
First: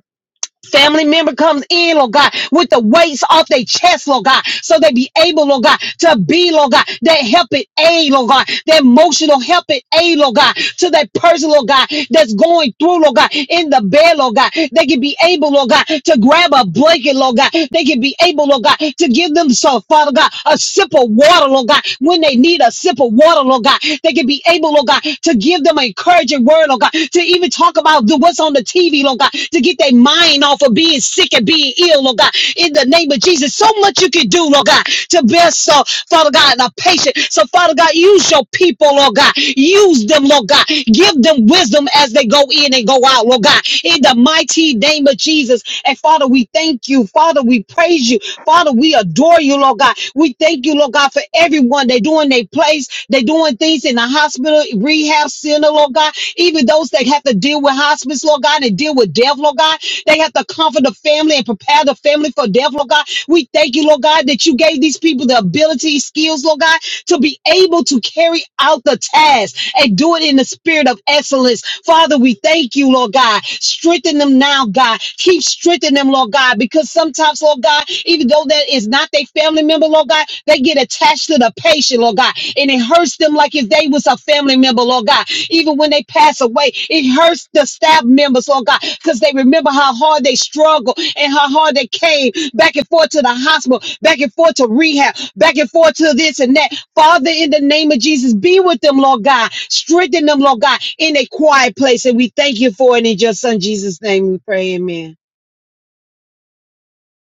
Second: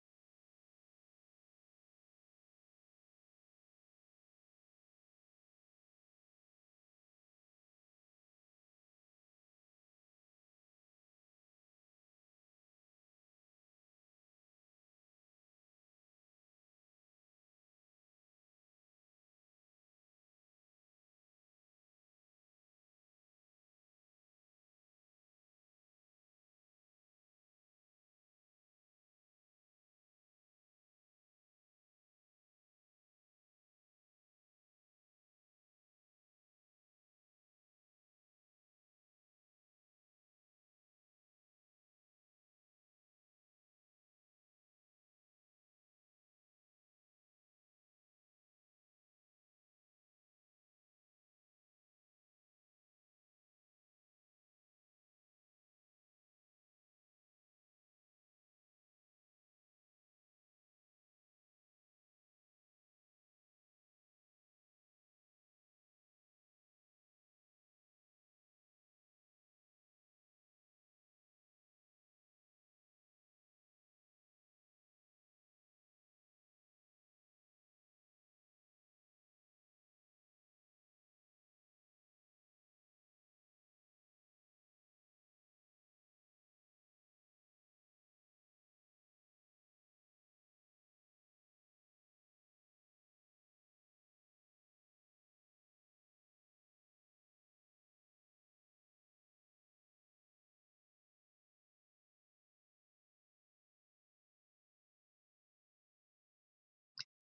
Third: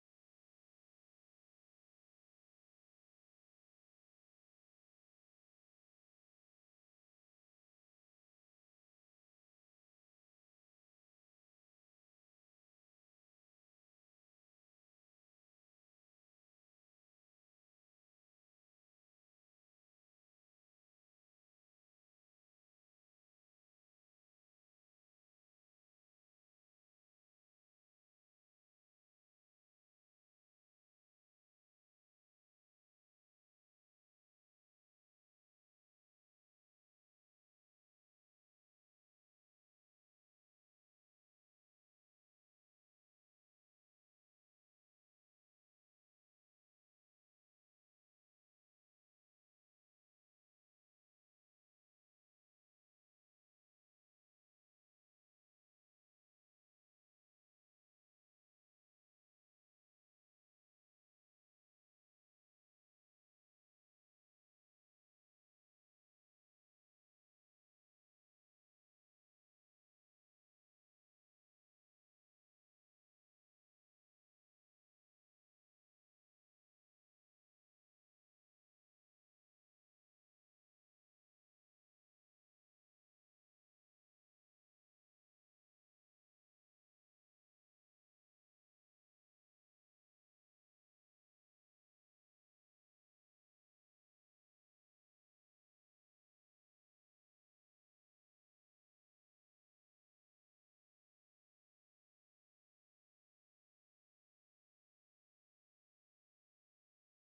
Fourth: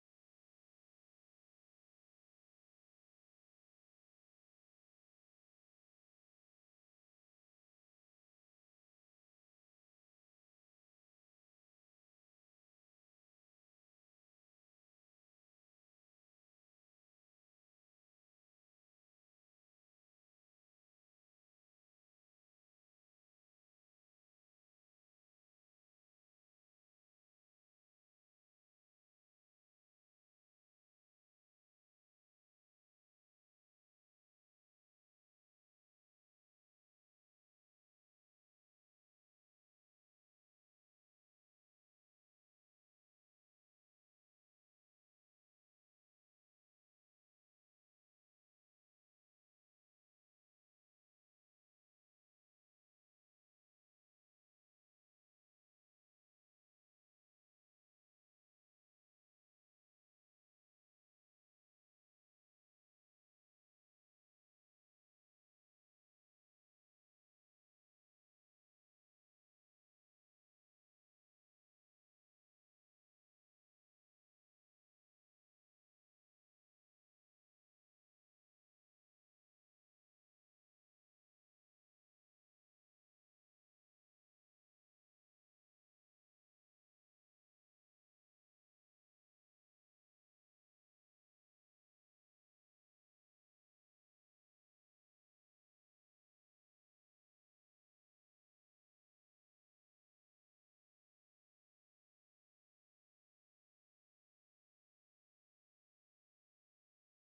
S3: Family member comes in, Lord God, with the weights off their chest, Lord God, so they be able, Lord God, to be, Lord God, that helping aid, Lord God, that emotional helping aid, Lord God, to that person, Lord God, that's going through, Lord God, in the bed, Lord God. They can be able, Lord God, to grab a blanket, Lord God. They can be able, Lord God, to give them some, Father God, a sip of water, Lord God, when they need a sip of water, Lord God. They can be able, Lord God, to give them an encouraging word, Lord God, to even talk about the what's that's on the TV, Lord God, to get their mind off of being sick and being ill, Lord God. In the name of Jesus, so much you can do, Lord God, to bless, uh, Father God, and our patient. So, Father God, use your people, Lord God. Use them, Lord God. Give them wisdom as they go in and go out, Lord God. In the mighty name of Jesus. And Father, we thank you. Father, we praise you. Father, we adore you, Lord God. We thank you, Lord God, for everyone. They're doing their place. They're doing things in the hospital, rehab center, Lord God. Even those that have to deal with hospice, Lord God, and deal with death, Lord God, they have to comfort the family and prepare the family for death, Lord God. We thank you, Lord God, that you gave these people the ability, skills, Lord God, to be able to carry out the task and do it in the spirit of excellence. Father, we thank you, Lord God. Strengthen them now, God. Keep strengthening them, Lord God, because sometimes, Lord God, even though that is not their family member, Lord God, they get attached to the patient, Lord God, and it hurts them like if they was a family member, Lord God. Even when they pass away, it hurts the staff members, Lord God, because they remember how hard they struggled and how hard they came back and forth to the hospital, back and forth to rehab, back and forth to this and that. Father, in the name of Jesus, be with them, Lord God. Strengthen them, Lord God, in a quiet place. And we thank you for it in your son Jesus' name. We pray, amen.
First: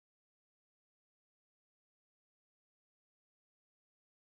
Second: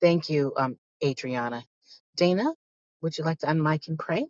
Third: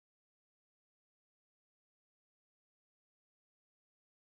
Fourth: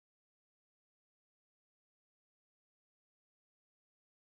S1: Thank you, um, Adriana. Dana, would you like to unmic and pray?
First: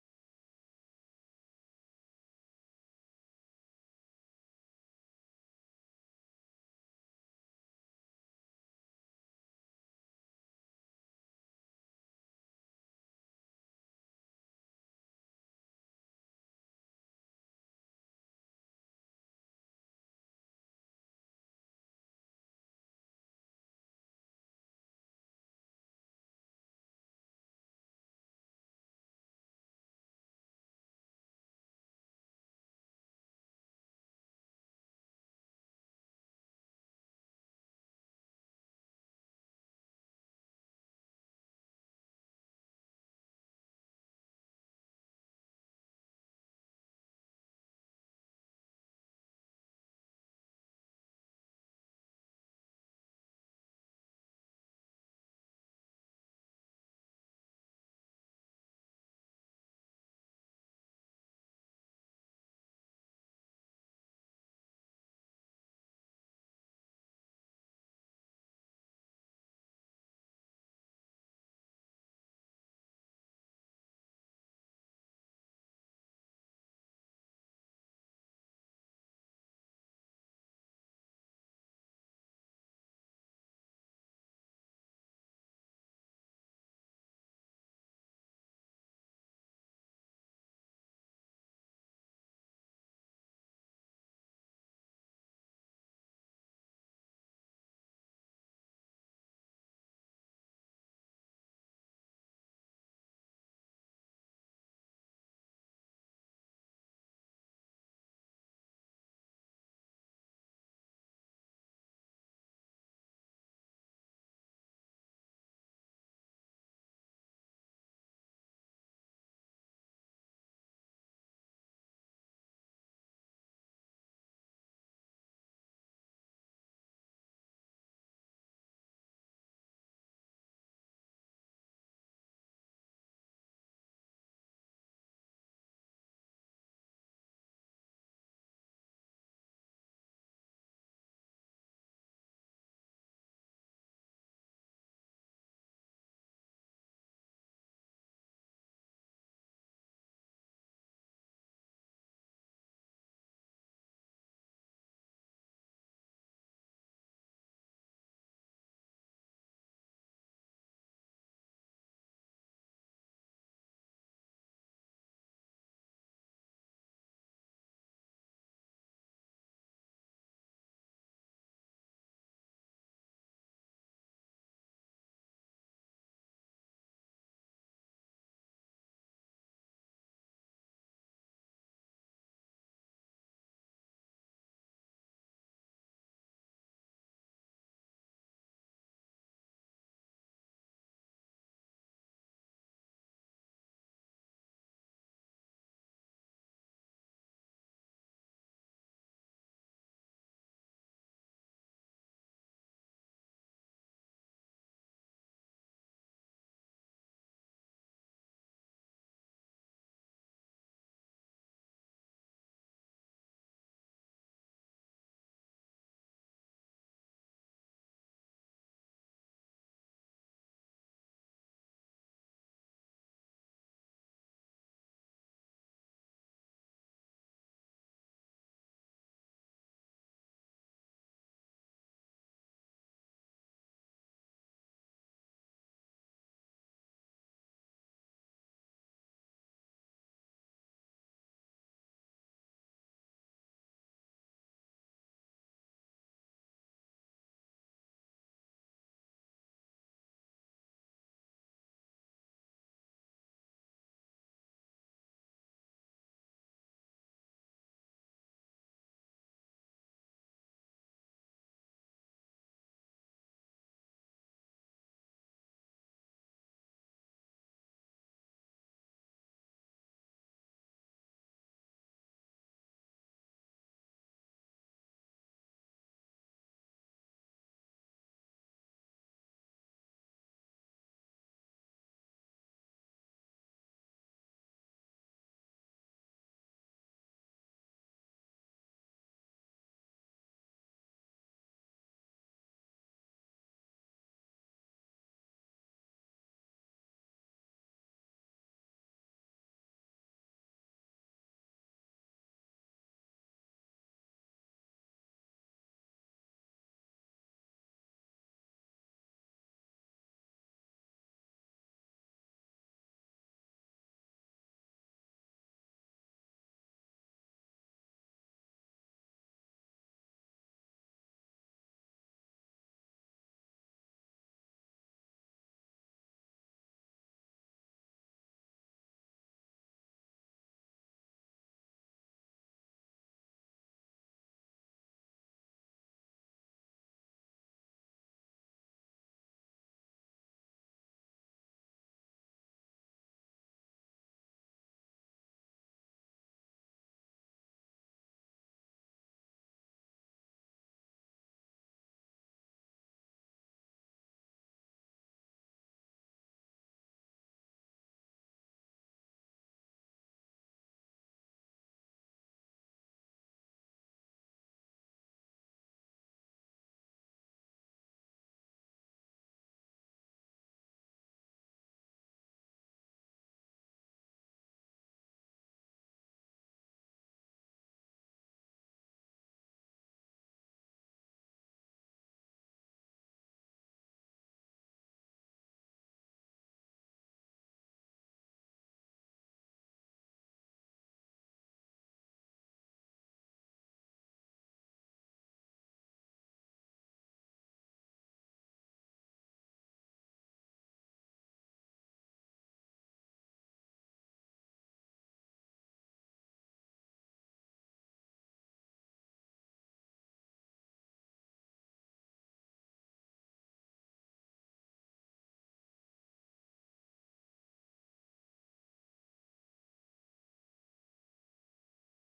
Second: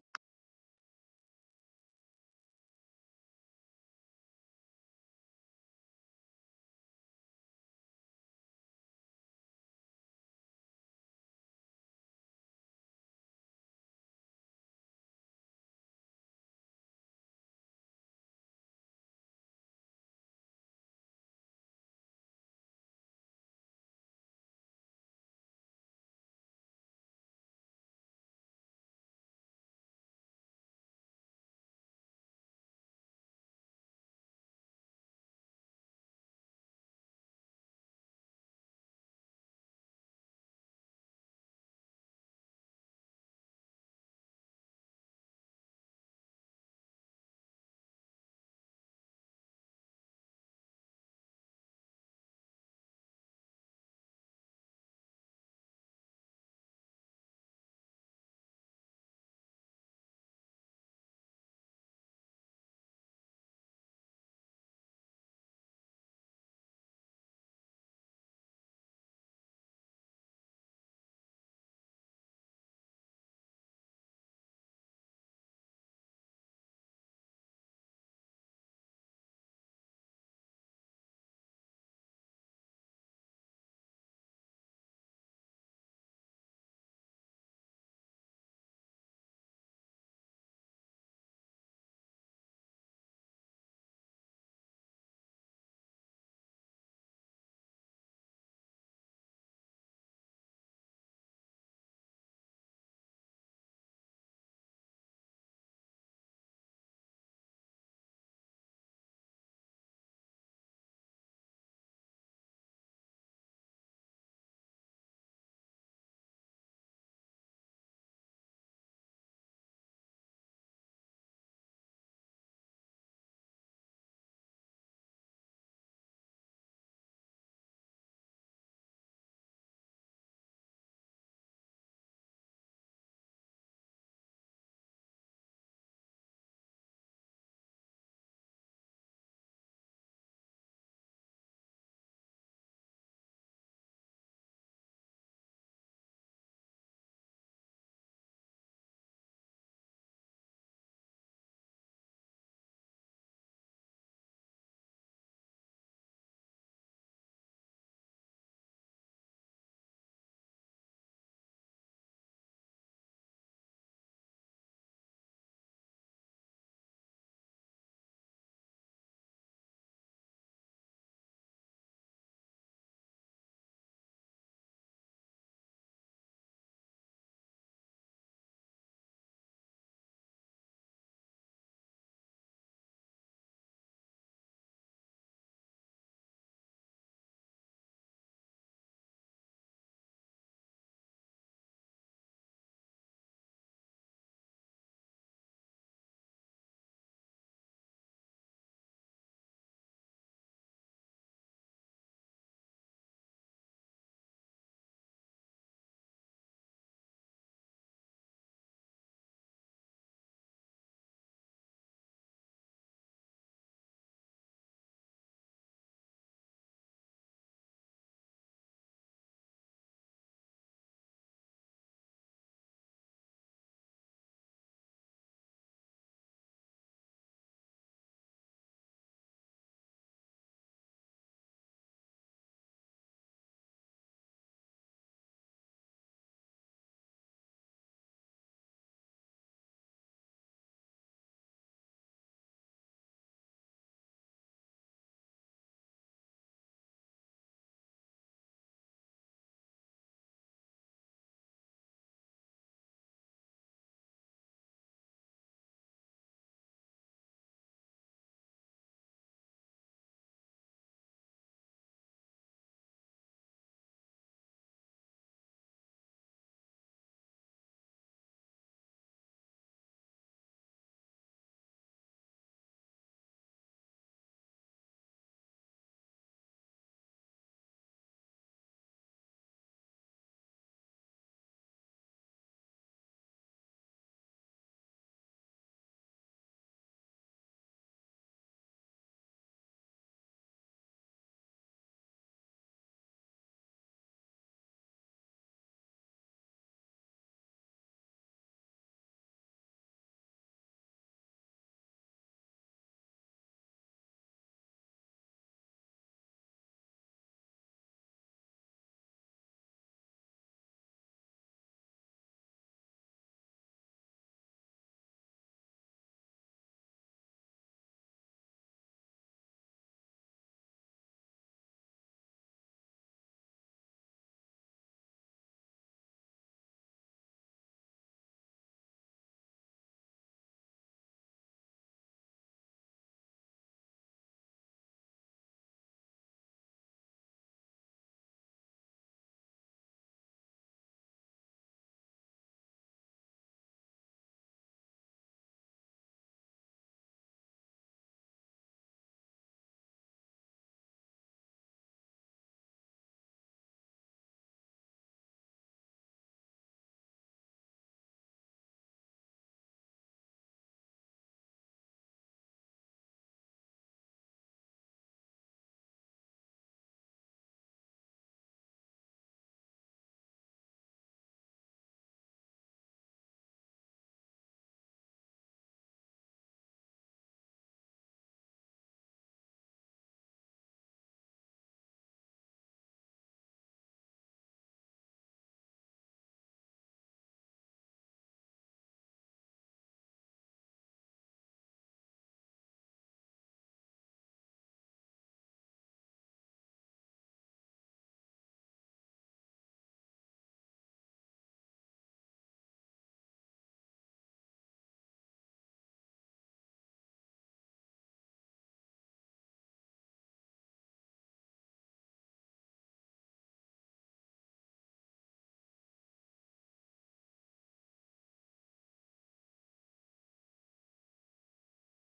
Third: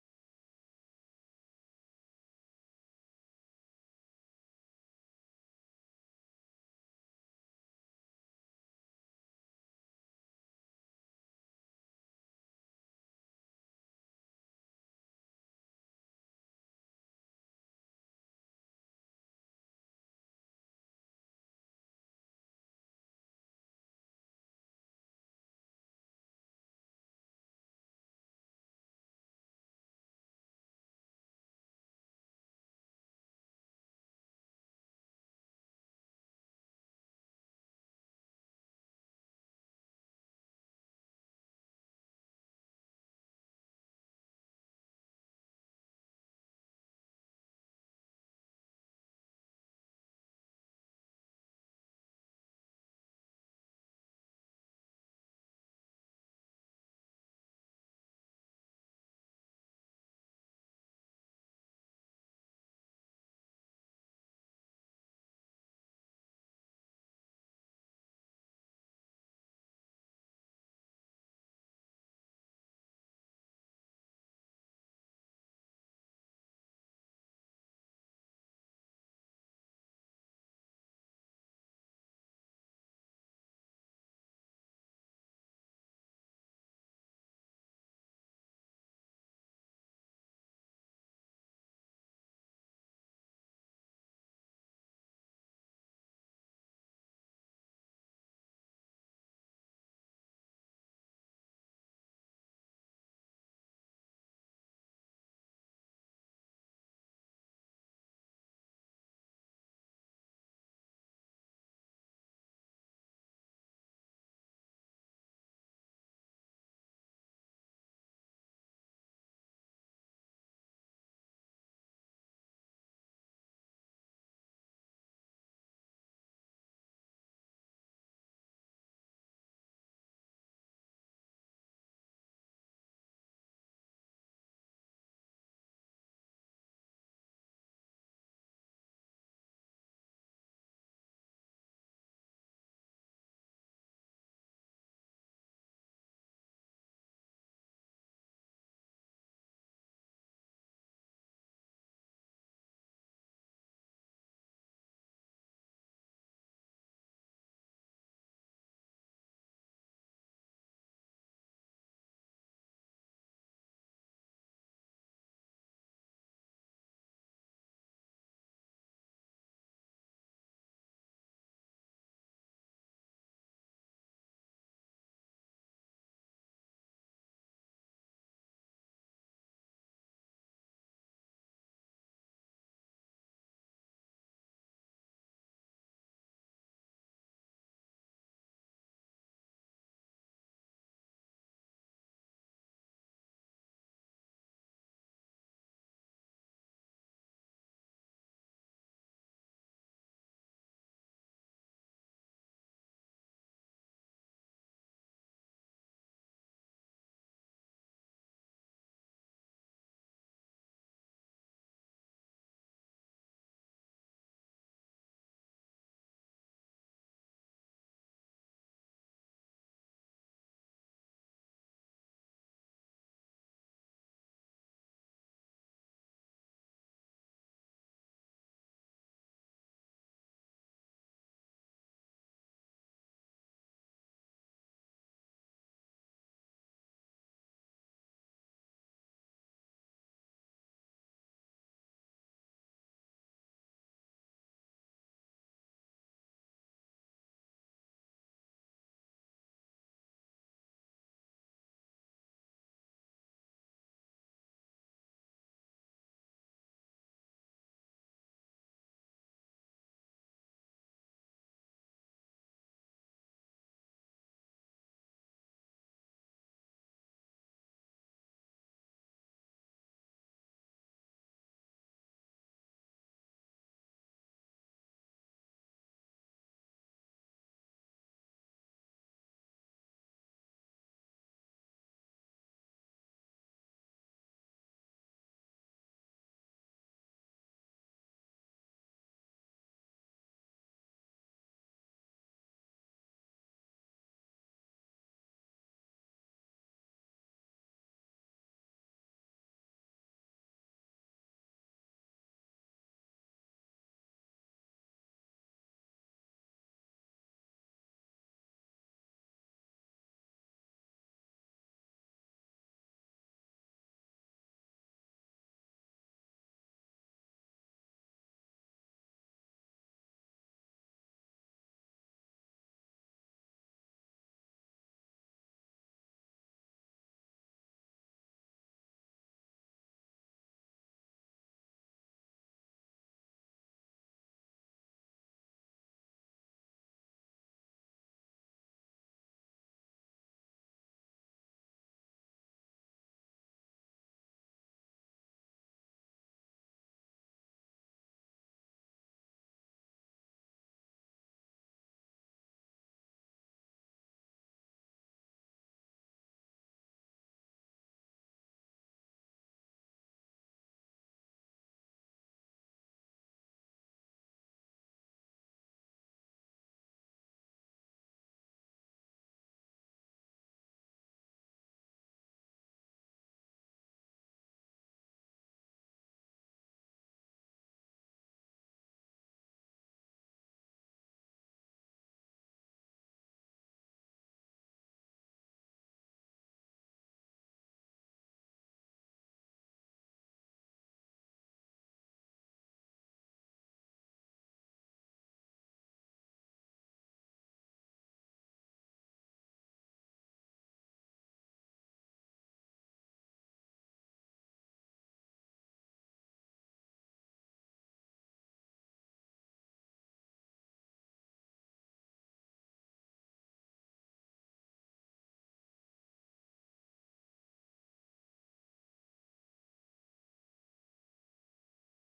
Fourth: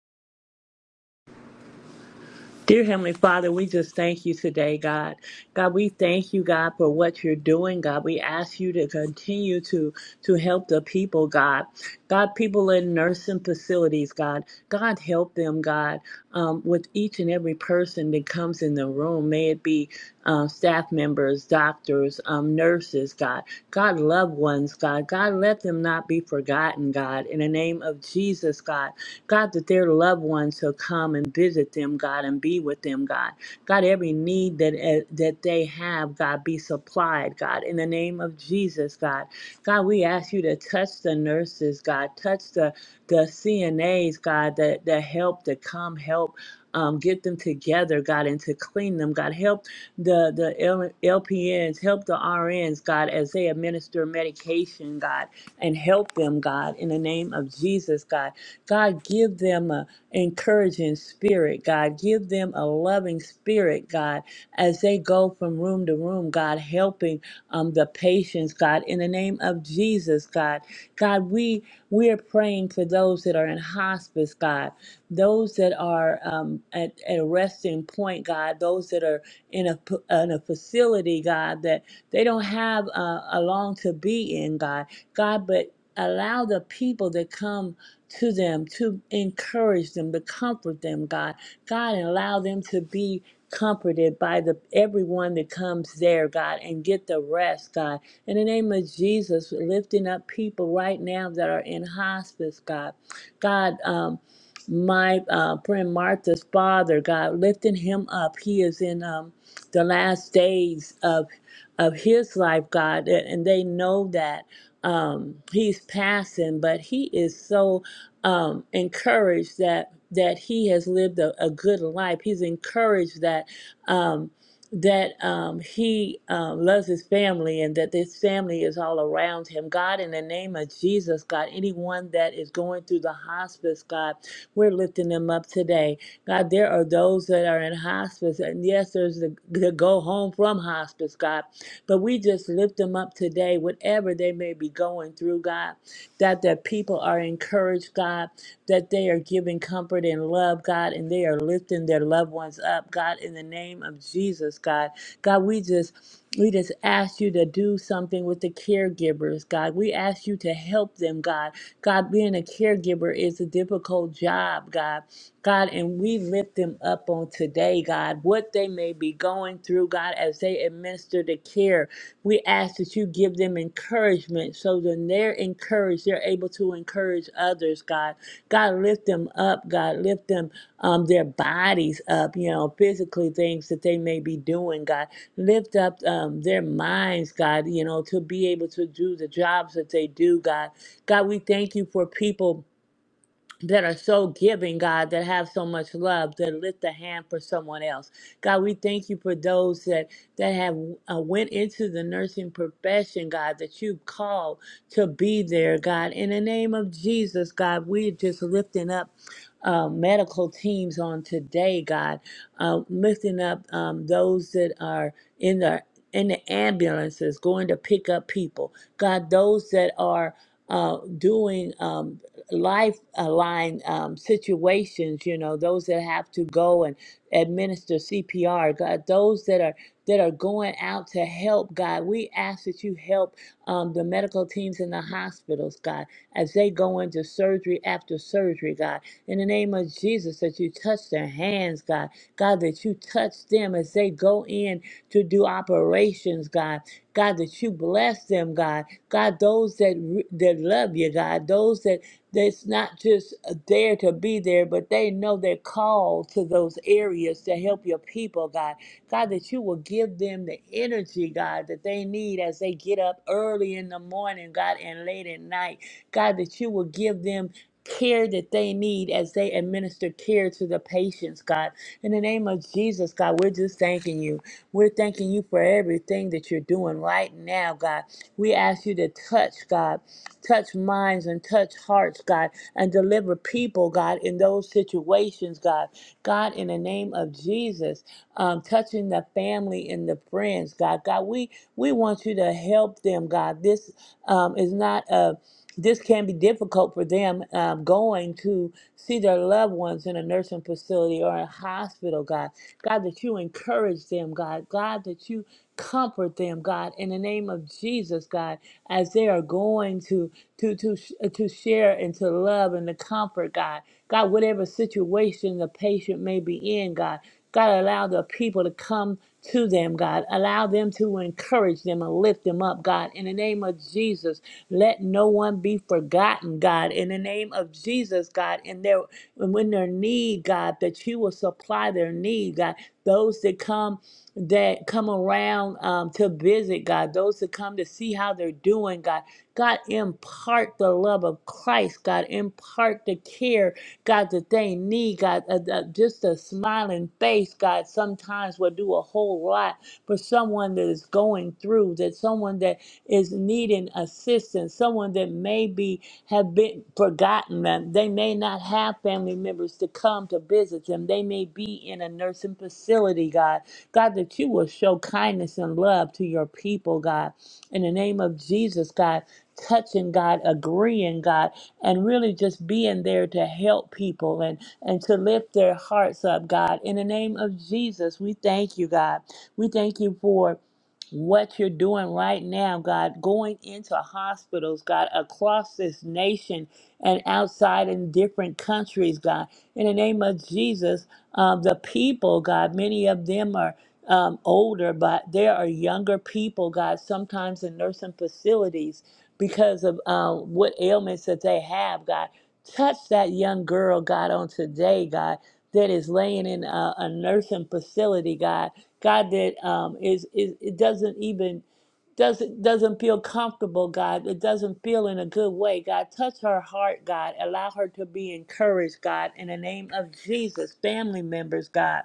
S4: Dear Heavenly Father, we just thank you today, God. God, we thank you, God, for what you're doing, God. We ask you to continue to to help the people, God. God, people in nursing facilities, God. God, help them, God, um, with each and every person that comes in the room. May it be uh, staff members, doctors, um, nurses, God. God, loved ones, God. God, let them not be forgotten, God. In the name of Jesus, God. God, that their loved ones will come and visit them, God, and be with them, God. God, every need that eh, that they have, God, be supplied, God, in the name of Jesus, God. God, we ask you to touch the nurses, God, touch the the CNAs, God, that that help to come help. Um, get them together, God, and to clean them, God. Help the the L- LPNs, help the RNs, God, as they administer medication, God, and help them, God, in the name of Jesus, God. God, give them a encouraging spirit, God. Give them a loving spirit, God, as they go from room to room, God, helping um, the patients, God, in the name of Jesus, God. God, we we are praying for those that are in hospice, God, those that are um, at, at a resting point, God, those that are in a, p- in a facility, God, that they don't have uh, a long to be in, God. God, but allow the people that come to them, to encourage them, to comfort them, God. God, and allow them to be comforted by the everyone that comes there, God, and get the rest, God. In the name of Jesus, lifting up people right now that are in hospice, God. God, um, my uh, friend Martha's father, God, lifting him up. He is in um, the last days of of his life, God, and and they know that um, he's passing, but he is so um, encouraged that that he has lived a, a good life. He's encouraged that um, that um, he um, loves his family and that this family is all around him. God, in the name of Jesus, God, anyone that is going through the hospice, God, we're lifting them up today. God, there are those that are in hospice, and yes, there's the, the go home from hospice, God, but we just lift them up today, whatever they may be going through, God that the people are encouraged, God, that they are giving comfort and love, God, and they are lifting their loved ones up, God, in the name of Jesus, God. God, we just we just ask you to do something with the caregivers, God. We ask you to help them, God. God, being a caregiver is a difficult job, God. God, and we lift them up on today, God, what they may be going through, God, as they administer the care we ask that you give them encouragement so that they're encouraged, they're able to encourage others, God. God, lift them up, God. Lift them, um, their bodies up, you know, physically things that they may be doing, God. Lift up um, their minds, God, you know, to be able to do the jobs that they do, God. God, we thank you for people that are so giving, God, that have so much love, that lift a hand for someone else. God, we thank you for those that that have uh, went into the nursing profession, God, that you've called to be there, God. In the name of Jesus, God, we're just lifting up uh, medical teams on today, God, uh, lifting up um, those that are in the in the ambulances going to pick up people, God, those that are uh, doing. Um, life line um, situations, you know, those that have to go and administer CPR, God, those that are that are going out to help, God, we ask that you help um, the medical teams in the hospitals, God, as they go into surgery after surgery, God, in the name of Jesus, that you touch their hands, God, God, that you touch them as they go in to do operations, God, God, that you bless them, God, God, those that re- that love you, God, those that it's not just there to be there, but they know they're called to those areas to help your people, God. God, that you will give them the energy, God, that they need as they get up early in the morning, God, and late at night. God, that you will give them care that they need as they administer care to the patients, God. In the name of Jesus, God, we're just thanking you. We're thanking you for everything that you're doing right now, God. We ask you to touch, God touch minds and touch hearts, God, and deliver people, God, in those situations, God. God, in the name of Jesus, um, touching the family and the friends, God. God, we we want you to help them, God. This um, is not a this can be difficult for them um, going to see their loved ones in a nursing facility or a hospital, God. God, that you encourage them, God. God, that you comfort them, God, in the name of Jesus, God, as they are going to to to sh- uh, to share and to love and to comfort, God. God, whatever situation the patient may be in, God. God, allow the people to come to them, God. Allow them to encourage them and lift them up, God, in the name of Jesus. Let no one be forgotten, God, in the name of Jesus, God, in their and when their need, God, that you will supply their need, God. Those that come that come around um, to visit, God, those that come to see how they're doing, God. God, impart the love of Christ, God, impart the care, God, that they need, God. Uh, uh, just a smiling face, God, sometimes will do a whole lot for someone that is going through, that someone that is needing assistance, someone that may be have been forgotten them. They may not have family members to come to visit them. They may be in a nursing facility, God. God, that you will show kindness and love to your people, God. In the name of Jesus, God, touching God, agreeing God, and really just being there to help people and, and to lift their hearts up, God. In the name of Jesus, we thank you, God. We thank you for what you're doing right now, God, going into hospitals, God, across this nation and outside in different countries, God. In the name of Jesus, um, the people, God, many of them are um, older, but there are younger people, God, sometimes in nursing facilities because of um, what ailments that they have, God. Touch that young girl, God, on today, God, that is laying in a, a nursing facility, God. God that um, is is it doesn't even doesn't doesn't feel comfortable, God. It doesn't feel in a good way, God. Touch her heart, God. Allow her to be encouraged, God. In the name of Jesus, family members, God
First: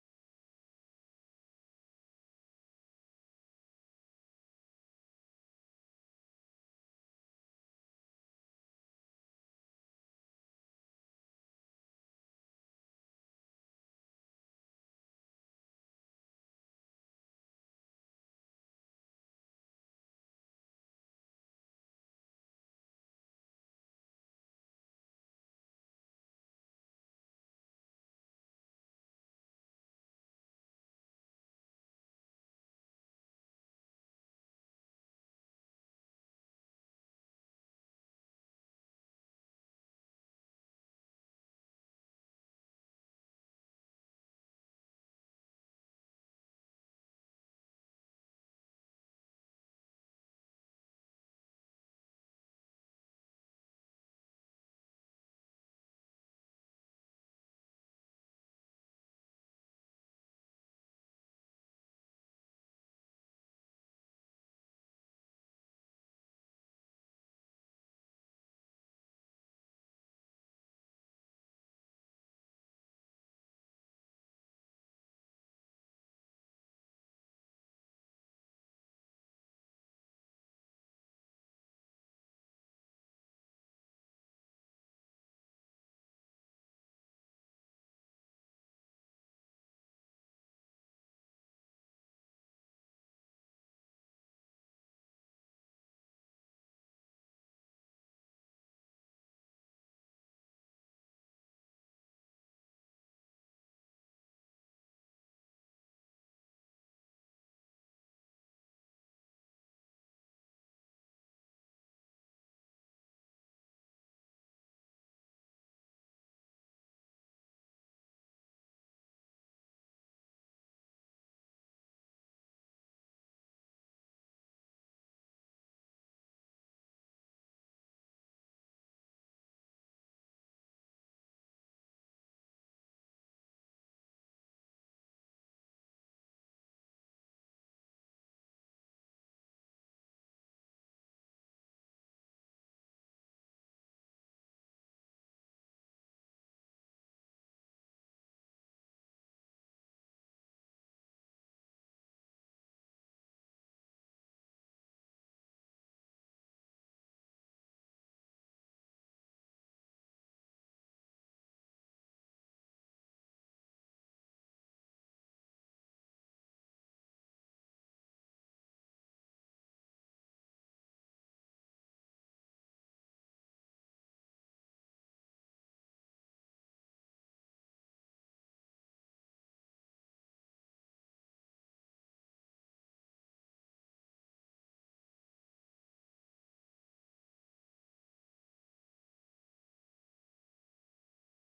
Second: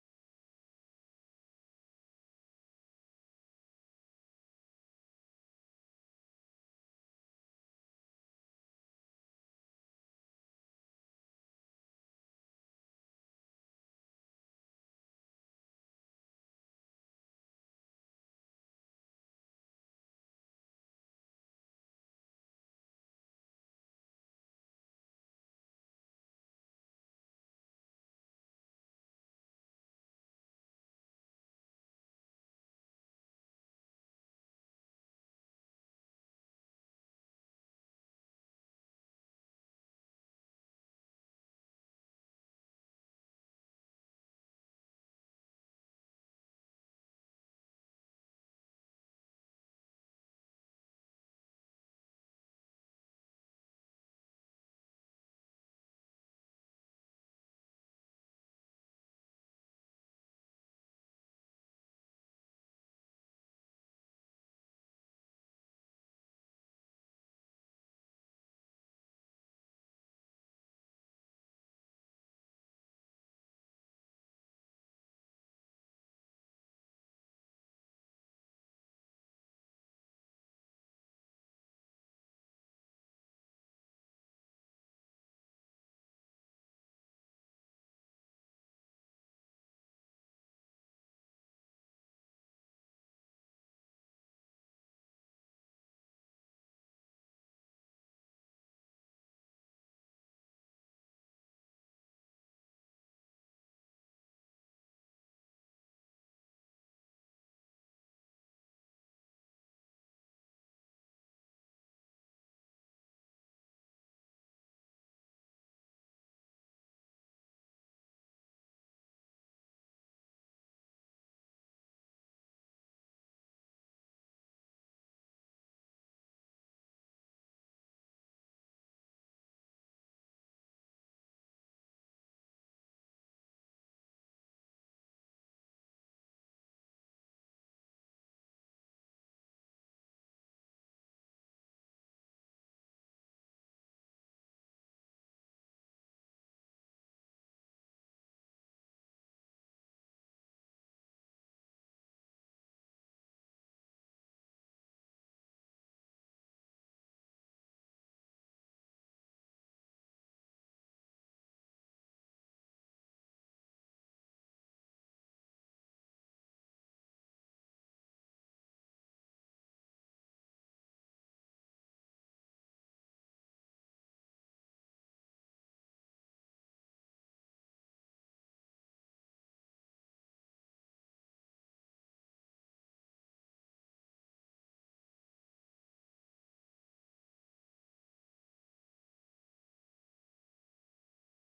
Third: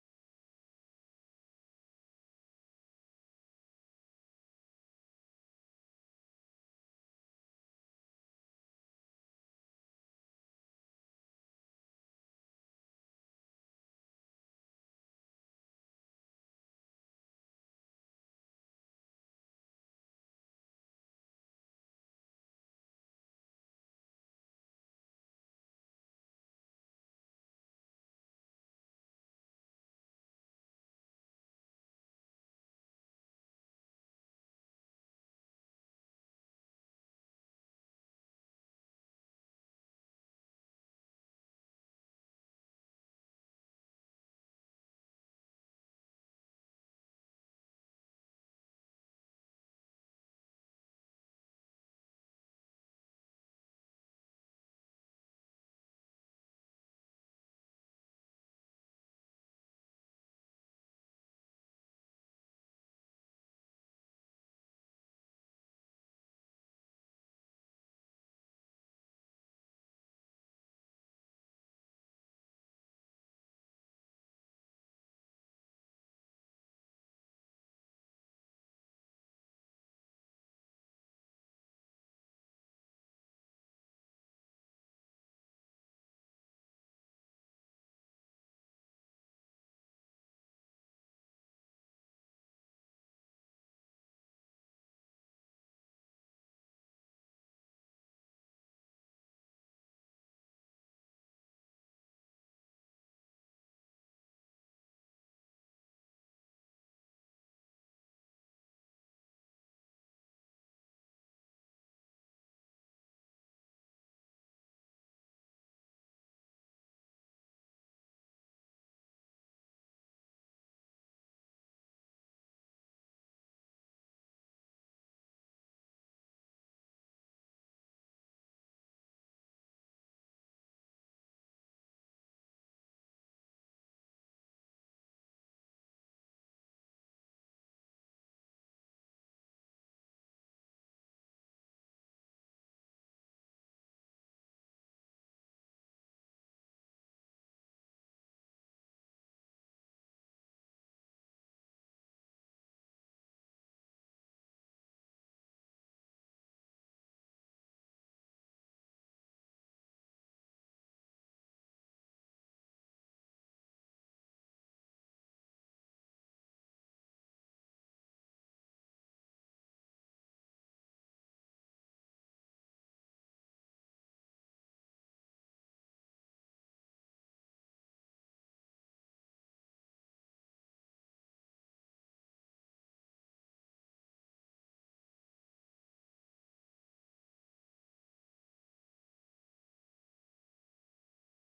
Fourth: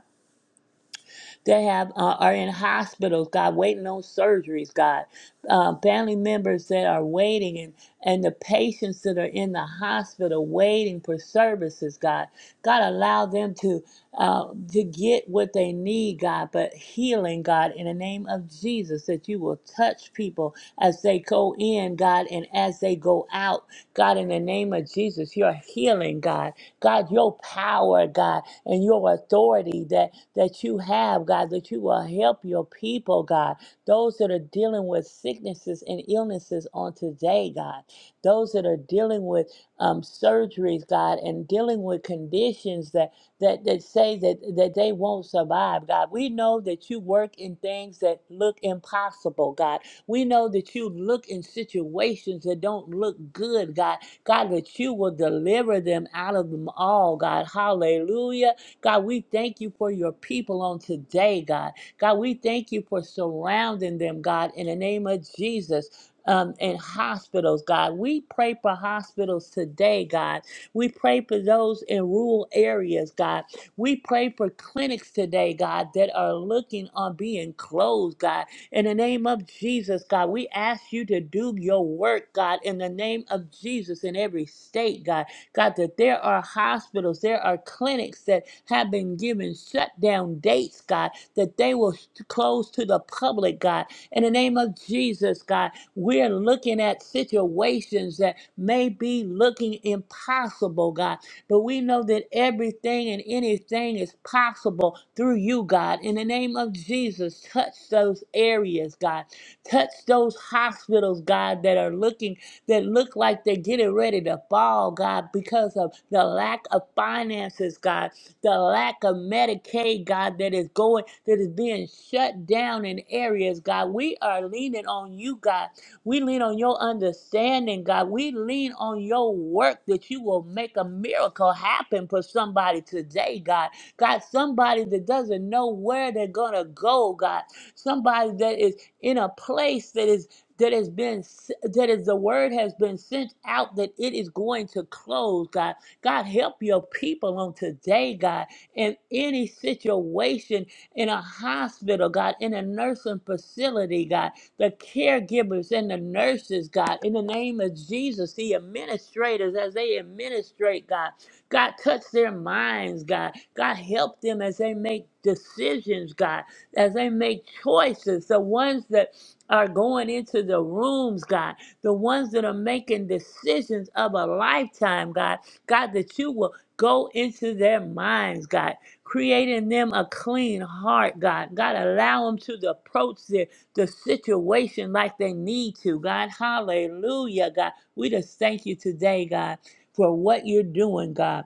S4: that have uh, are in hospitals, God, waiting on surgeries, God, uh, family members that are waiting, and and the patients that are in the hospital waiting for services, God, God, allow them to uh, to get what they need, God, but healing, God, in the name of Jesus, that you will touch people as they go in, God, and as they go out, God, in the name of Jesus, your healing, God, God, your power, God and your authority that, that you have, God, that you will help your people, God. Those that are dealing with sicknesses and illnesses on today, God. Those that are dealing with um, surgeries, God, and dealing with conditions that that, that say that, that they won't survive, God. We know that you work in things that look impossible, God. We know that you look in situations that don't look good, God. God, that you will deliver them out of them all, God. Hallelujah God, we thank you for your people on today, God. God, we thank you for surrounding them, God, in the name of Jesus. Um, in hospitals, God. We pray for hospitals today, God. We pray for those in rural areas, God. We pray for clinics today, God, that are looking on being closed, God. In the name of Jesus, God, we ask you to do your work, God, in the name of Jesus in every state, God God, that there are hospitals, there are clinics that have been given shutdown dates, God, that they will sh- close to the public, God. In the name of Jesus, God, we're looking at situations that may be looking impossible, God, but we know that everything and anything is possible through you, God. In the name of Jesus, touch those areas, God. Touch those hospitals, God, that are looking that look like they're getting ready to fall, God, because of the lack of finances, God, the lack of Medicaid, God, that is going, that is being shut down in areas, God. We are leaning on you, God. We lean on your understanding, God. We lean on your work that you will make a miracle happen for somebody today, God. God, somebody that doesn't know where they're going to go, God. Somebody that is in a place that is that has been s- that is the word has been sent out that it is going to close god god help your people on today god in any situation in a hospital god in a nursing facility god the caregivers and the nurses god in the name of jesus the administrators as they administrate god god touch their minds god god help them as they make decisions god as they make choices the ones that are going into the rooms, God, the ones that are making decisions of a lifetime, God, God, that you will go into their minds, God, creating them a clean heart, God, God, allow them to approach the, the situation like they need to, God, hallelujah, God, we just thank you today, God, for what you're doing, God.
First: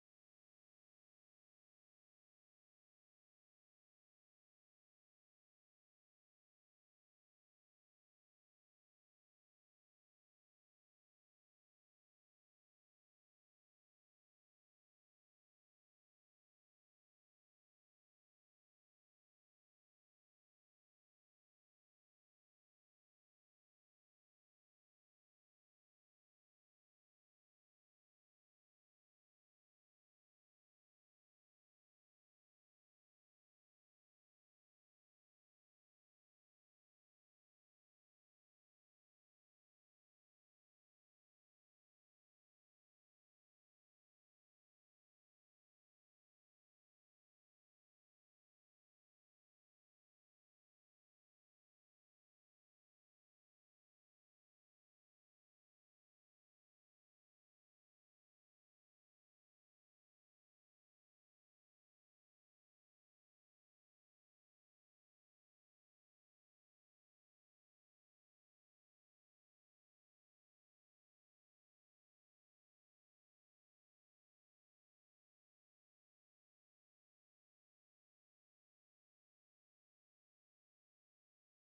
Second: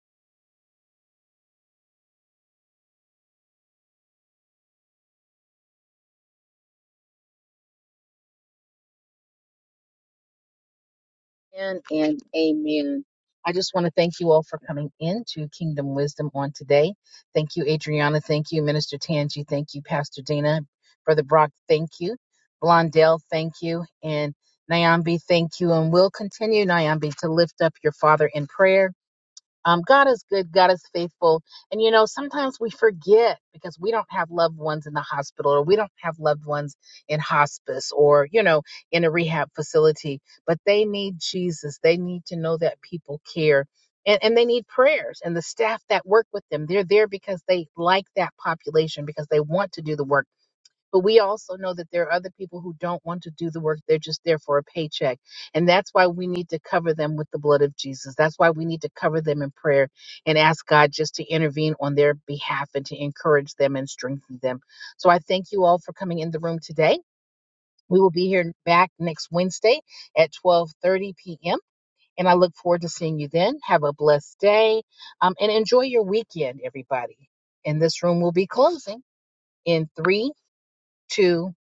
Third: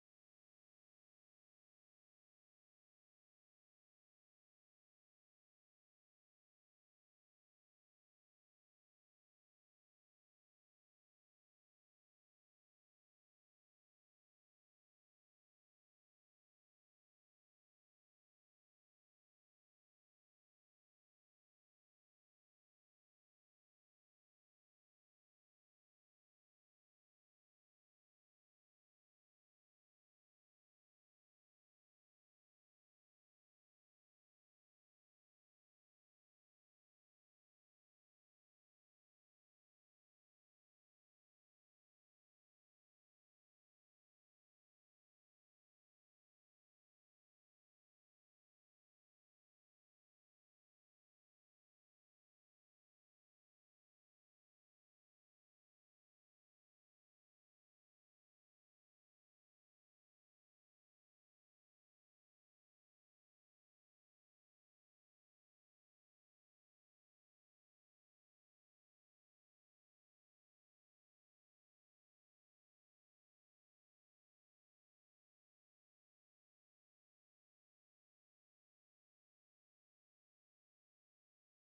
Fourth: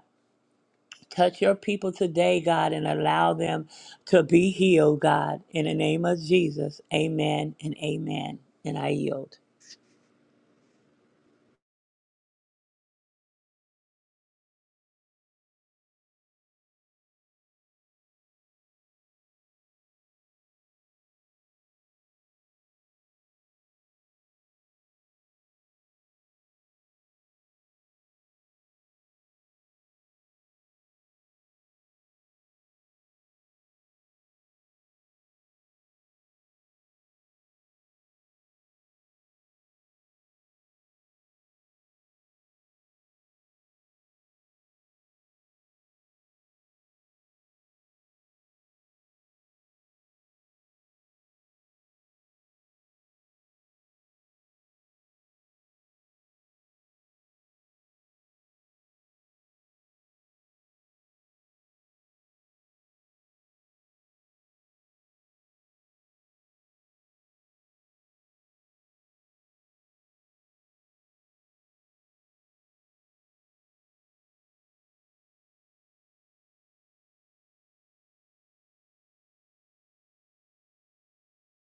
S4: Touch your people today, God, and allow them to be healed, God. In the name of Jesus, amen and amen. And I yield.
S1: Amen and amen. I just want to thank you all for coming into Kingdom Wisdom on today. Thank you, Adriana. Thank you, Minister Tangi. Thank you, Pastor Dana. Brother Brock, thank you. Blondell, thank you. And Nyambi, thank you. And we'll continue, Nyambi, to lift up your father in prayer. Um, God is good, God is faithful. And you know, sometimes we forget because we don't have loved ones in the hospital or we don't have loved ones in hospice or, you know, in a rehab facility, but they need Jesus. They need to know that people care. And, and they need prayers and the staff that work with them they're there because they like that population because they want to do the work but we also know that there are other people who don't want to do the work. They're just there for a paycheck. And that's why we need to cover them with the blood of Jesus. That's why we need to cover them in prayer and ask God just to intervene on their behalf and to encourage them and strengthen them. So I thank you all for coming in the room today. We will be here back next Wednesday at 12:30 p.m. And I look forward to seeing you then. Have a blessed day um, and enjoy your weekend, everybody. And this room will be closing in three, two,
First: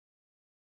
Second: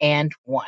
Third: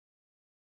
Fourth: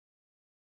S1: and one.